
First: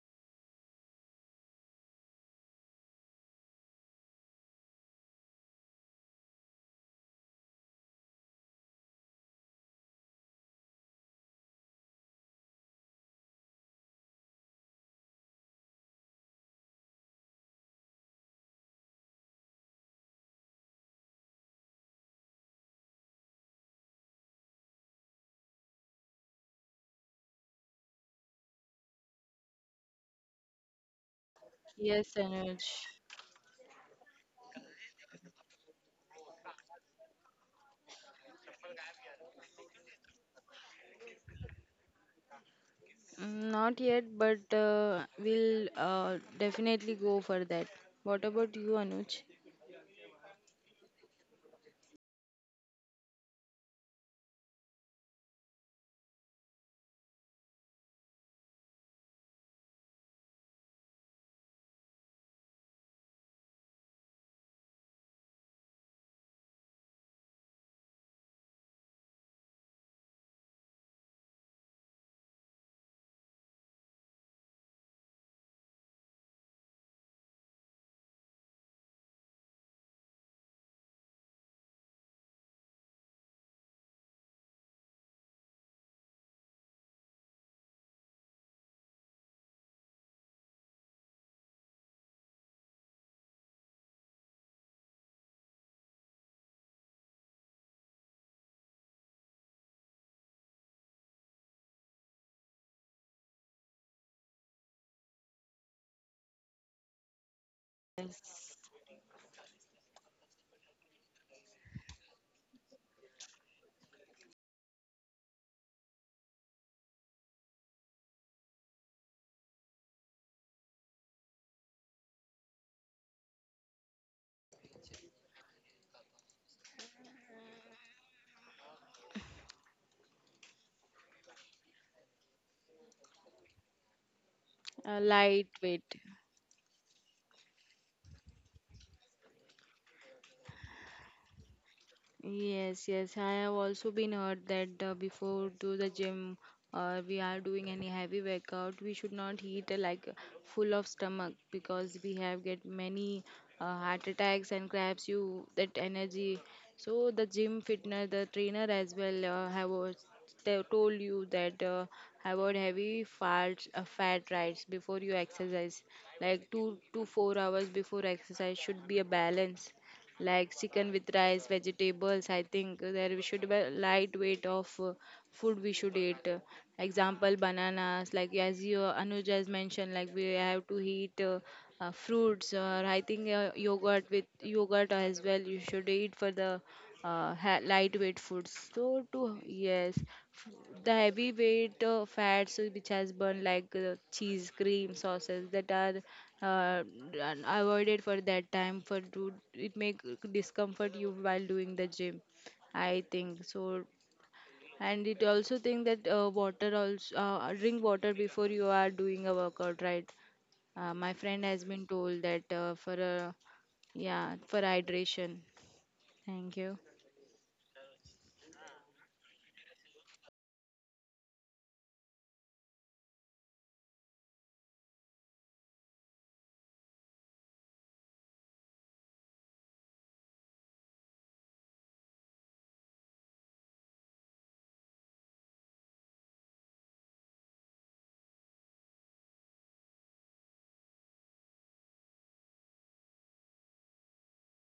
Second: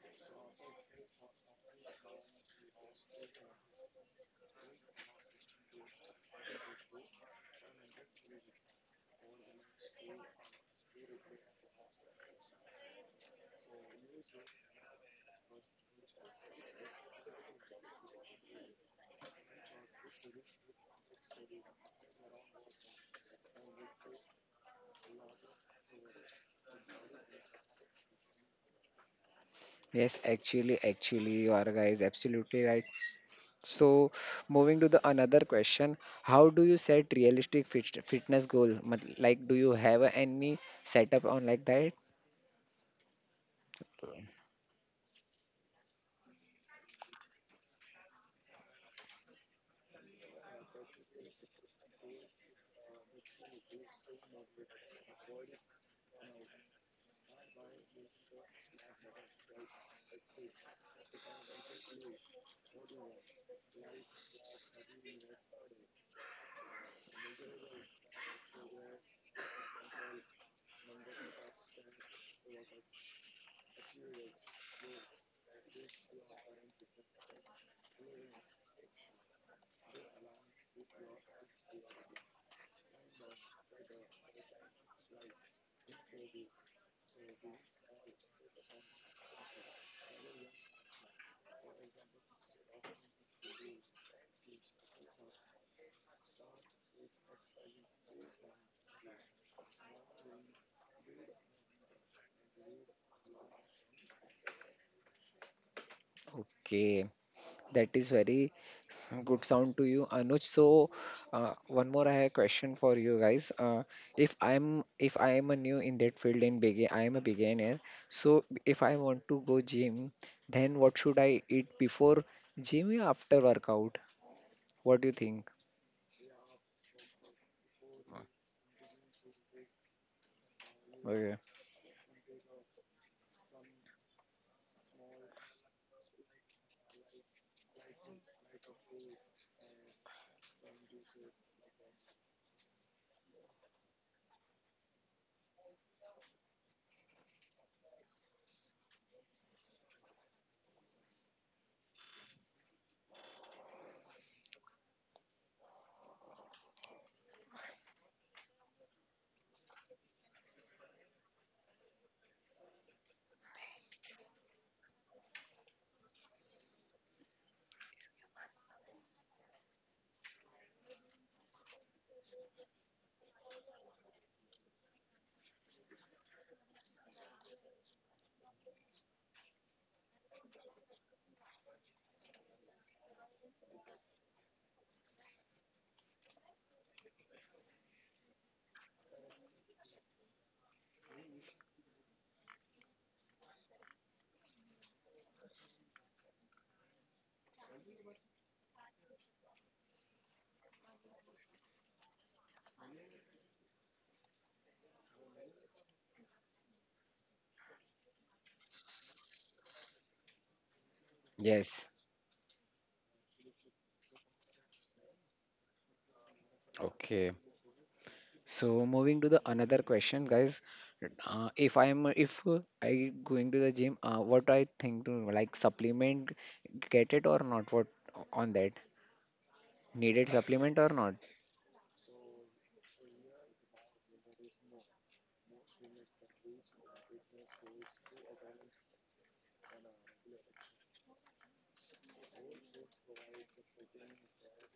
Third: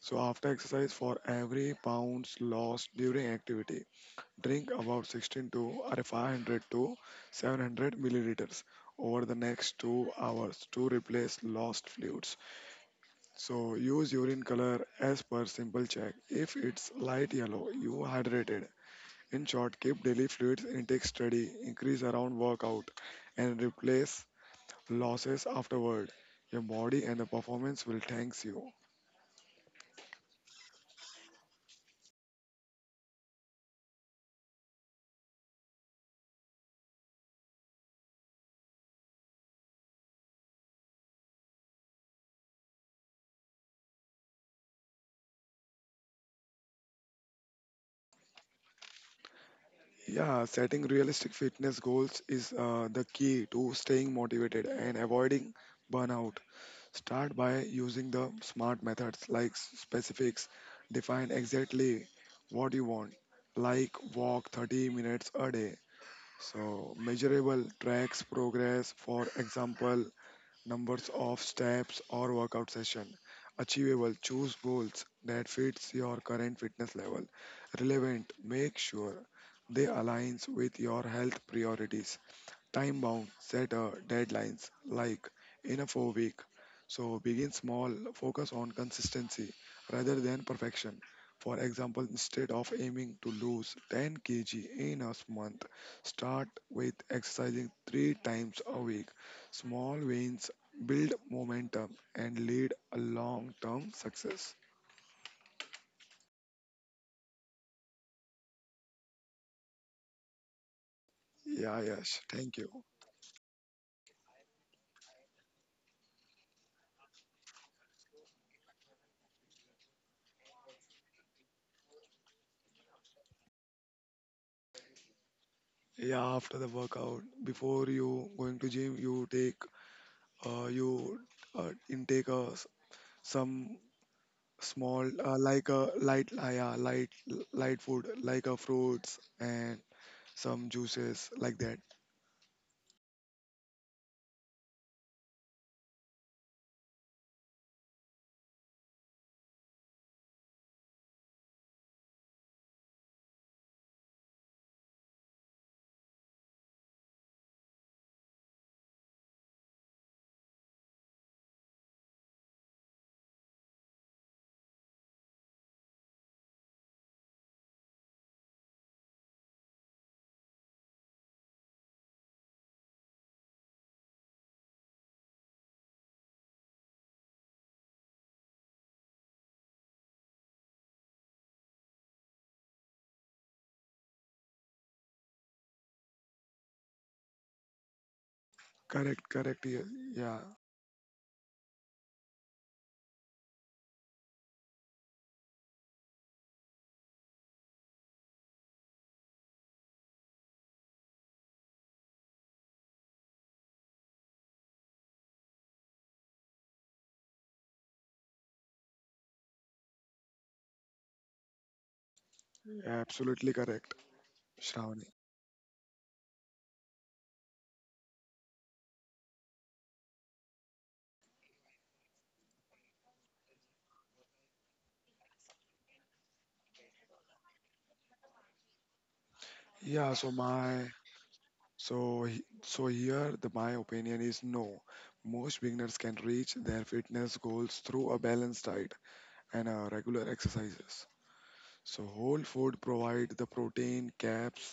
Speaker 3: So after exercise, for every pounds lost during activity, drink about 16 to, or 500 to 700 milliliters over the next 2 hours to replace lost fluids. So use urine color as per simple check. If it's light yellow, you hydrated. In short, keep daily fluids intake steady, increase around workout, and replace losses afterward. Your body and the performance will thanks you.
Speaker 1: yes, actually, you are guys
Speaker 2: Yes,
Speaker 1: absolutely
Speaker 2: Anuj.
Speaker 1: right. So, moving to the another question, how do you set realistic fitness goal? Like, do you have a any setup on like that?
Speaker 2: Mm, not yet, but we'll definitely go for that. What about you, Anuj?
Speaker 3: Yeah, setting realistic fitness goals is the key to staying motivated and avoiding burnout. Start by using the SMART methods, like specifics. Define exactly what you want, like walk 30 minutes a day. So, measurable tracks progress, for example, numbers of steps or workout session. Achievable, choose goals that fits your current fitness level. Relevant, make sure they aligns with your health priorities. Time bound, set deadlines like in a 4 week. So begin small, focus on consistency rather than perfection. For example, instead of aiming to lose 10 kg in a month, start with exercising three times a week. Small wins build momentum and lead a long term success.
Speaker 1: Okay, that is very.
Speaker 2: Yes.
Speaker 1: Good sound to you, Anuj. So,
Speaker 3: Yeah,
Speaker 1: one more I
Speaker 3: yes,
Speaker 1: have a
Speaker 3: thank you.
Speaker 1: question for you guys. If I'm if I am a new in that field, in begin I am a beginner. So, if I want to go gym, then what should I eat before gym or after workout? What do you think?
Speaker 3: Yeah, after the workout, before you going to gym, you take you
Speaker 1: Okay.
Speaker 3: intake a some small, like a
Speaker 2: Lightweight.
Speaker 3: light yeah, light light food like a fruits and some juices like that.
Speaker 2: Yes, yes. I have also been heard that before to the gym or we are doing any heavy workout, we should not eat like full of stomach because we have get many heart attacks and grabs you that energy. So the gym fitness, the trainer as well they told you that avoid heavy fats, fat rights before you exercise. Like 2 to 4 hours before exercise should be a balance like chicken with rice, vegetables. I think there we should be light weight of food we should eat. Example bananas, like as you Anuj has mentioned, like we have to eat fruits or I think yogurt with yogurt as well. You should eat for the lightweight foods. So
Speaker 3: Correct,
Speaker 2: to
Speaker 3: correct. Yeah,
Speaker 2: yes,
Speaker 3: yeah,
Speaker 2: the heavyweight fats which has burned like cheese, cream, sauces that are uh, and avoided for that time for to it make discomfort you while doing the gym. I think so. And it also think that water also drink water before you are doing a workout, right? My friend has been
Speaker 1: Yes.
Speaker 2: told that for
Speaker 3: absolutely correct,
Speaker 2: yeah for
Speaker 3: Shravani.
Speaker 2: hydration. Thank you.
Speaker 1: Okay. So moving to the another question, guys. If I'm if I going to the gym, what I think to like supplement get it or not? What on that?
Speaker 3: Yeah,
Speaker 1: Needed
Speaker 3: so
Speaker 1: supplement
Speaker 3: my,
Speaker 1: or not?
Speaker 3: so here the my opinion is no, most beginners can reach their fitness goals through a balanced diet and regular exercises. So whole food provide the protein, caps,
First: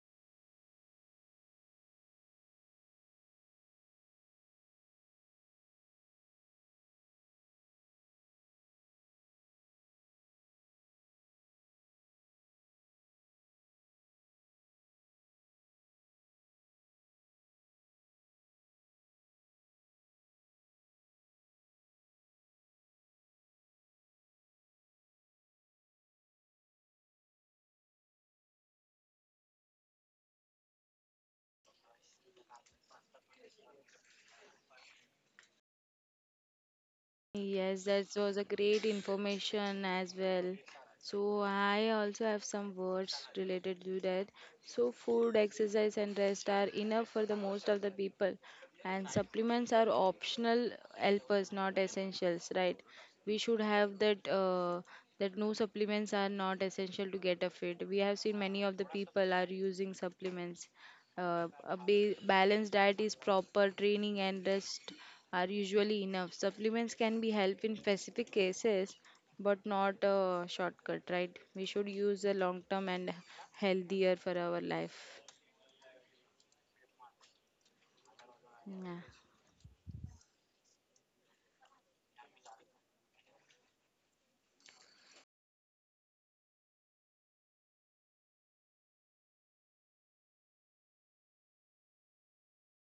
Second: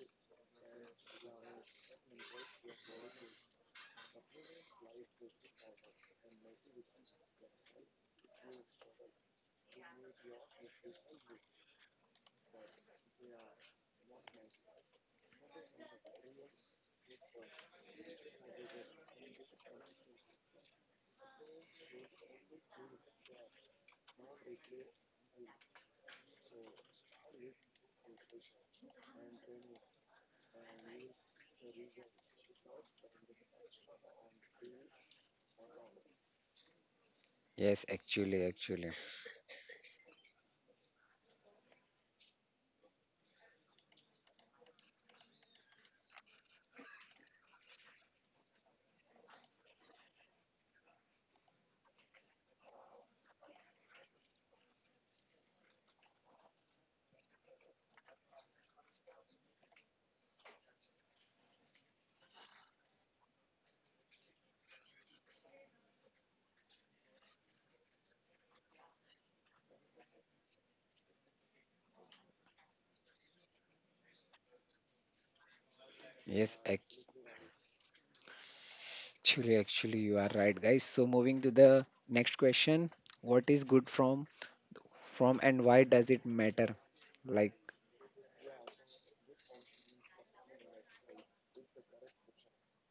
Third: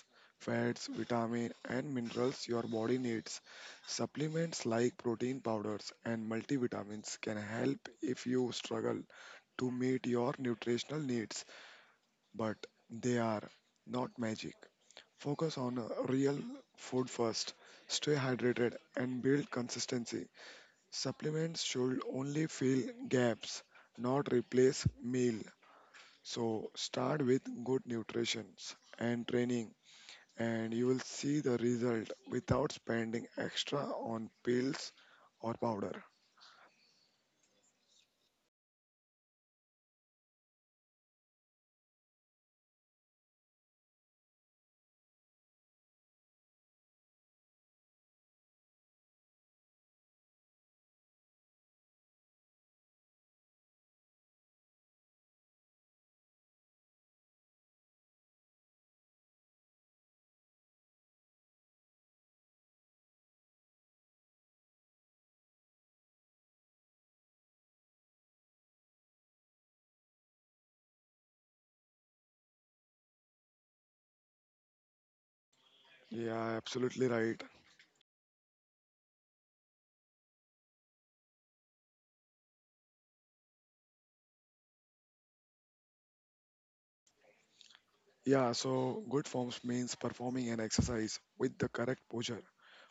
Speaker 3: fats, vitamin and minerals your body needs. Supplements like protein powders and multivitamins can help if you struggle to meet your nutritional needs, but they are not magic. Focus on real food first. Stay hydrated and build consistency. Supplements should only fill gaps, not replace meal. So start with good nutrition and training, and you will see the result without spending extra on pills or powder.
Speaker 1: Yes,
Speaker 2: Yes, that was a
Speaker 1: actually,
Speaker 2: great
Speaker 1: actually.
Speaker 2: information as well. So I also have some words related to that. So food, exercise and rest are enough for the most of the people and supplements are optional helpers, not essentials, right? We should have that that no supplements are not essential to get a fit. We have seen many of the people are using supplements balanced diet is proper, training and rest are usually enough. Supplements can be help in specific cases, but not a shortcut, right? We should use a long term and healthier for our life.
Speaker 3: Yeah,
Speaker 1: Yes,
Speaker 3: absolutely right.
Speaker 2: Yeah.
Speaker 1: actually, you are right, guys. So moving to the next question. What is good from and why does it matter? Like,
Speaker 3: Yeah, so good forms means performing an exercise with the correct posture,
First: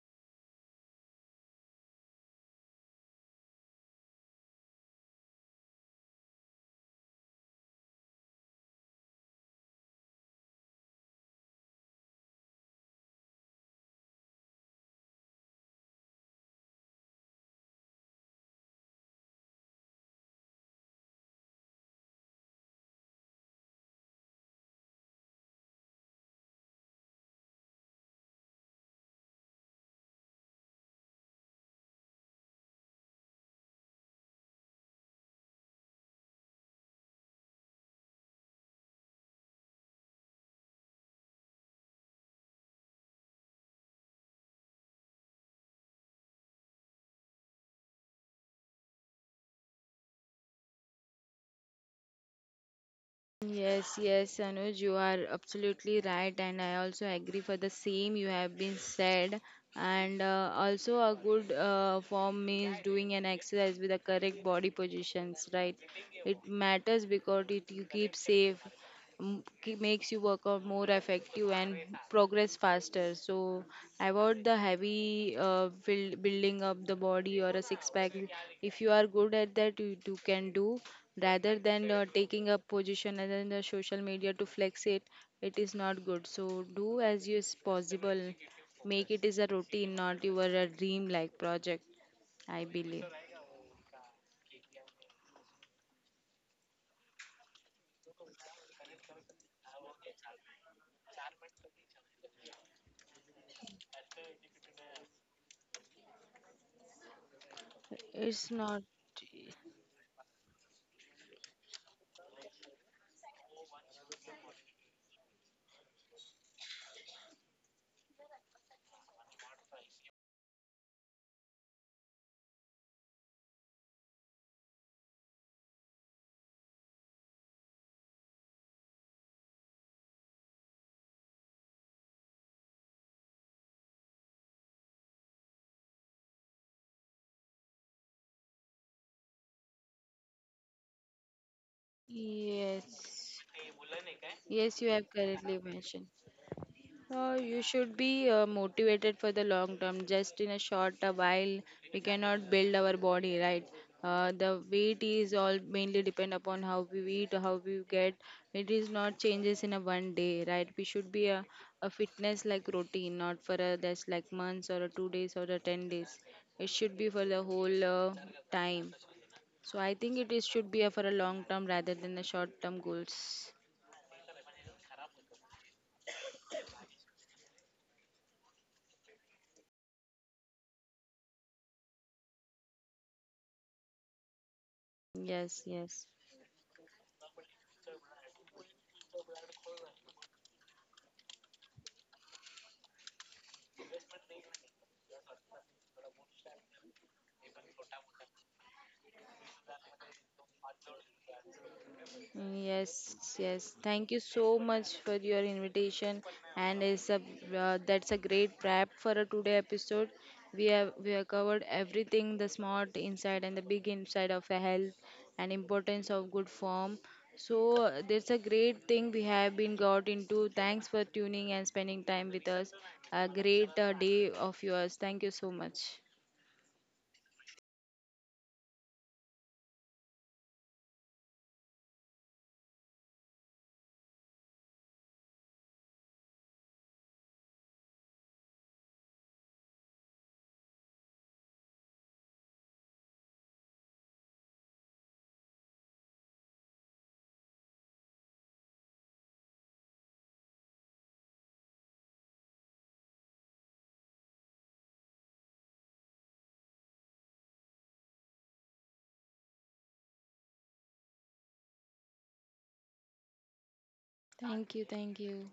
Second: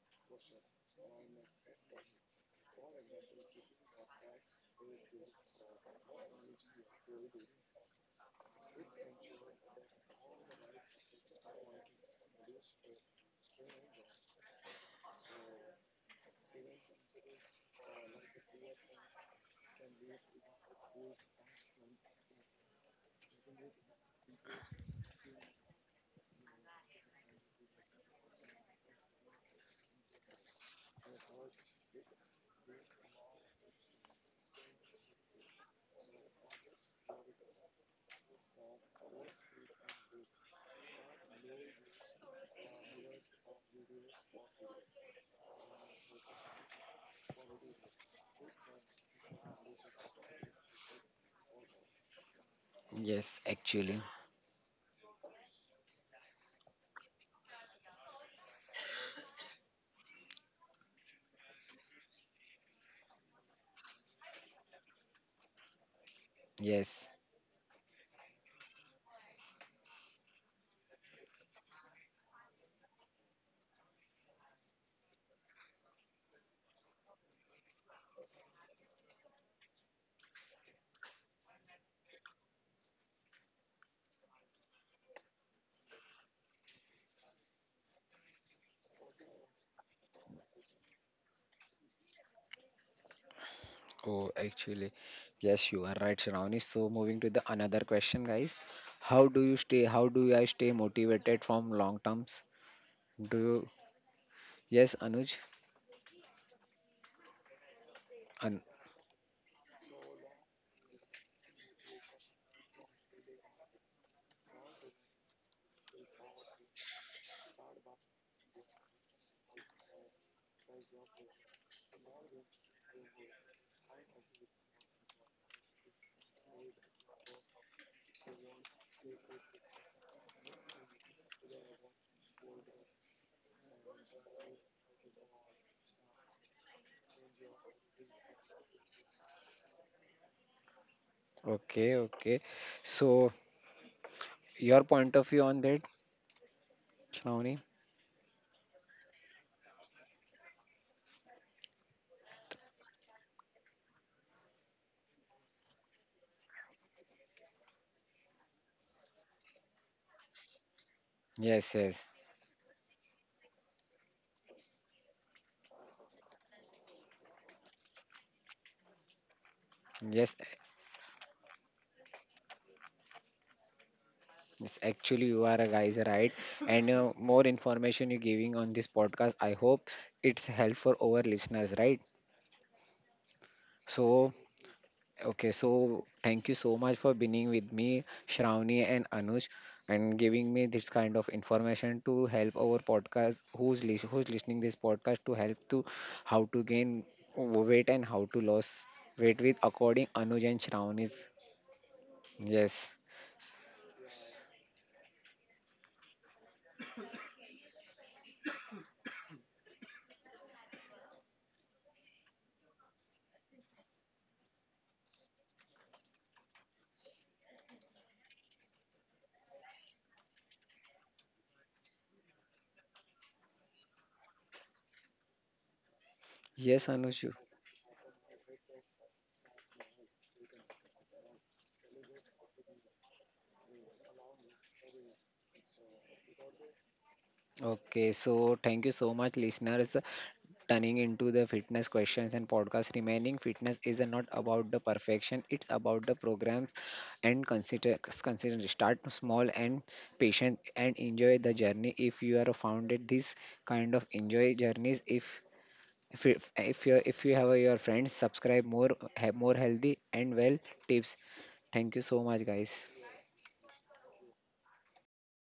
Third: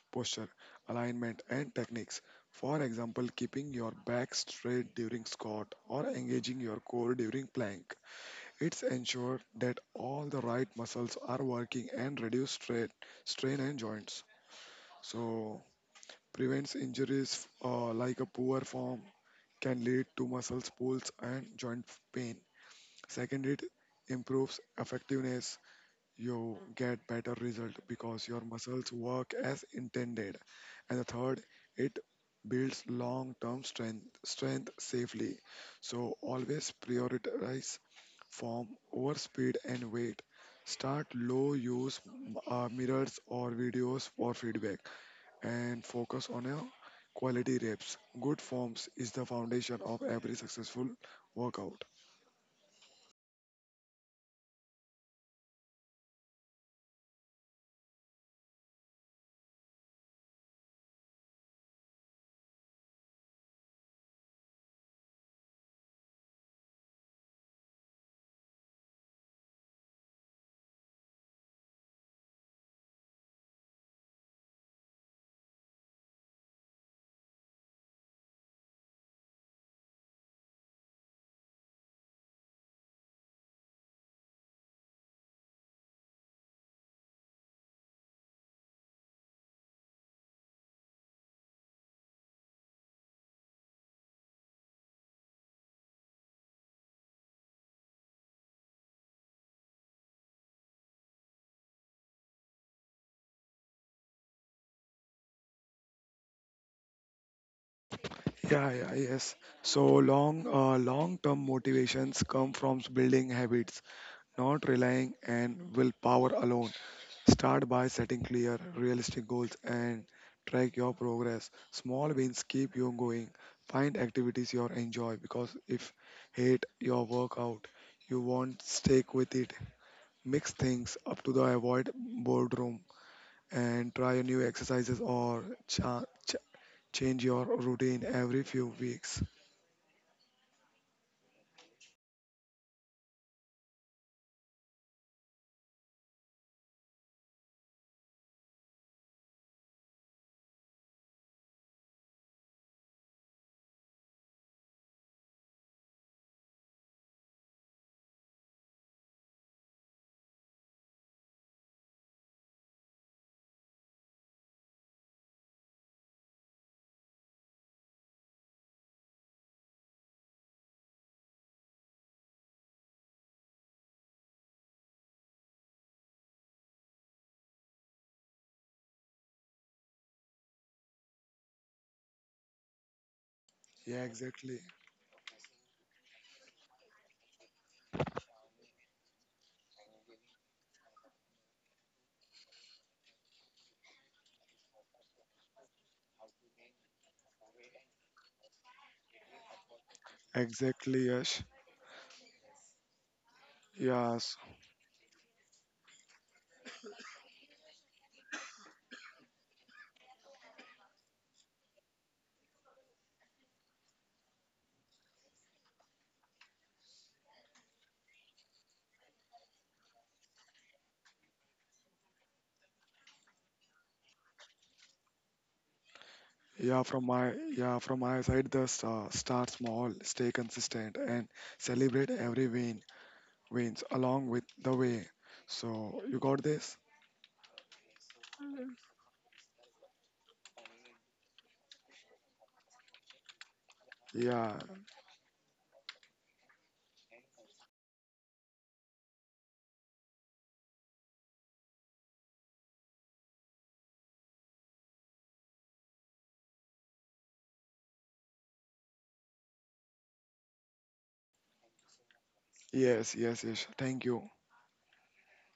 Speaker 3: posture, alignment, and techniques. For example, keeping your back straight during squat or engaging your core during plank. It's ensured that all the right muscles are working and reduce strain and joints. So prevents injuries, like a poor form can lead to muscles pulls and joint pain. Second, it improves effectiveness. You get better result because your muscles work as intended. And the third, it builds long-term strength safely. So always prioritize form over speed and weight. Start low. Use mirrors or videos for feedback and focus on your quality reps. Good forms is the foundation of every successful workout.
Speaker 1: yes,
Speaker 2: Yes,
Speaker 1: actually.
Speaker 2: yes, Anuj, you are absolutely right, and I also agree for the same you have been said. And also, a good form means doing an exercise with the correct body positions, right? It matters
Speaker 1: Yes.
Speaker 2: because it you keep safe makes you work out more effective and progress faster. So avoid the heavy building up the body or a six pack. If you are good at that, you can do rather than taking a position and then the social media to flex it. It is not good. So do as you is possible. Make it is a routine, not your a dream like project. I believe
Speaker 1: Oh, actually. Yes, you are right, Shravani. So moving to the another question, guys. How do you stay? How do I stay motivated from long terms? Do you Yes, Anuj?
Speaker 2: it's
Speaker 1: An
Speaker 3: Yeah,
Speaker 2: not.
Speaker 3: yeah, yes. So long-term motivations come from building habits, not relying on willpower alone. Start by setting clear, realistic goals and track your progress. Small wins keep you going. Find activities you enjoy, because if hate your workout, you won't stick with it. Mix things up to the avoid boredom and try a new exercises or change your routine every few weeks.
Speaker 1: Okay, okay. So
Speaker 2: Yes, yes,
Speaker 1: your
Speaker 2: you have
Speaker 1: point of view
Speaker 2: correctly
Speaker 1: on that,
Speaker 2: mentioned.
Speaker 1: Shravani?
Speaker 2: You should be motivated for the long term. Just in a short a while, we cannot build our body, right? The weight is all mainly depend upon how we eat, how we get. It is not changes in a one day, right? We should be
Speaker 1: Yes,
Speaker 2: a
Speaker 1: yes,
Speaker 2: fitness like routine, not for a that's like months or a 2 days or a 10 days. It should be for the whole time. So I think it
Speaker 1: yes.
Speaker 2: is should be for a long term rather than the short term goals.
Speaker 1: It's actually you are a guys right, and more information you're giving on this podcast. I hope it's helpful for our listeners, right?
Speaker 3: Yeah,
Speaker 1: So,
Speaker 3: exactly.
Speaker 1: okay,
Speaker 2: Yes,
Speaker 1: so
Speaker 2: yes.
Speaker 1: thank you so much for being with me, Shravani and Anuj, and giving me this kind of information to help our podcast. Who's listening this podcast to help to how to gain weight and how to lose weight with according Anuj and
Speaker 3: Exactly,
Speaker 1: Shravani's.
Speaker 3: Yash.
Speaker 2: Yes,
Speaker 1: Yes,
Speaker 2: yes. Thank you
Speaker 3: Yes.
Speaker 2: so much for your invitation, and it's a that's a great wrap for a today episode. We have covered everything, the smart inside and the big inside of a health and importance of good form. So that's a great thing we have been got into. Thanks for tuning and spending time with us. A great day of yours. Thank you so much.
Speaker 3: Yeah,
Speaker 1: yes,
Speaker 3: from
Speaker 1: Anuj.
Speaker 3: my yeah, from my side, the start small, stay consistent, and celebrate every wins along with the way. So you got this?
Speaker 1: Okay, so thank you so much, listeners. Turning into the fitness questions and podcast remaining, fitness is not
Speaker 3: Yeah.
Speaker 1: about the perfection, it's about the programs, and consider start small and patient and enjoy the journey. If you are founded this kind of enjoy journeys, if you have your friends, subscribe more, have more healthy and well tips. Thank you so much, guys.
Speaker 3: Yes, yes, Yash. Thank you.
Speaker 2: Thank you, thank you.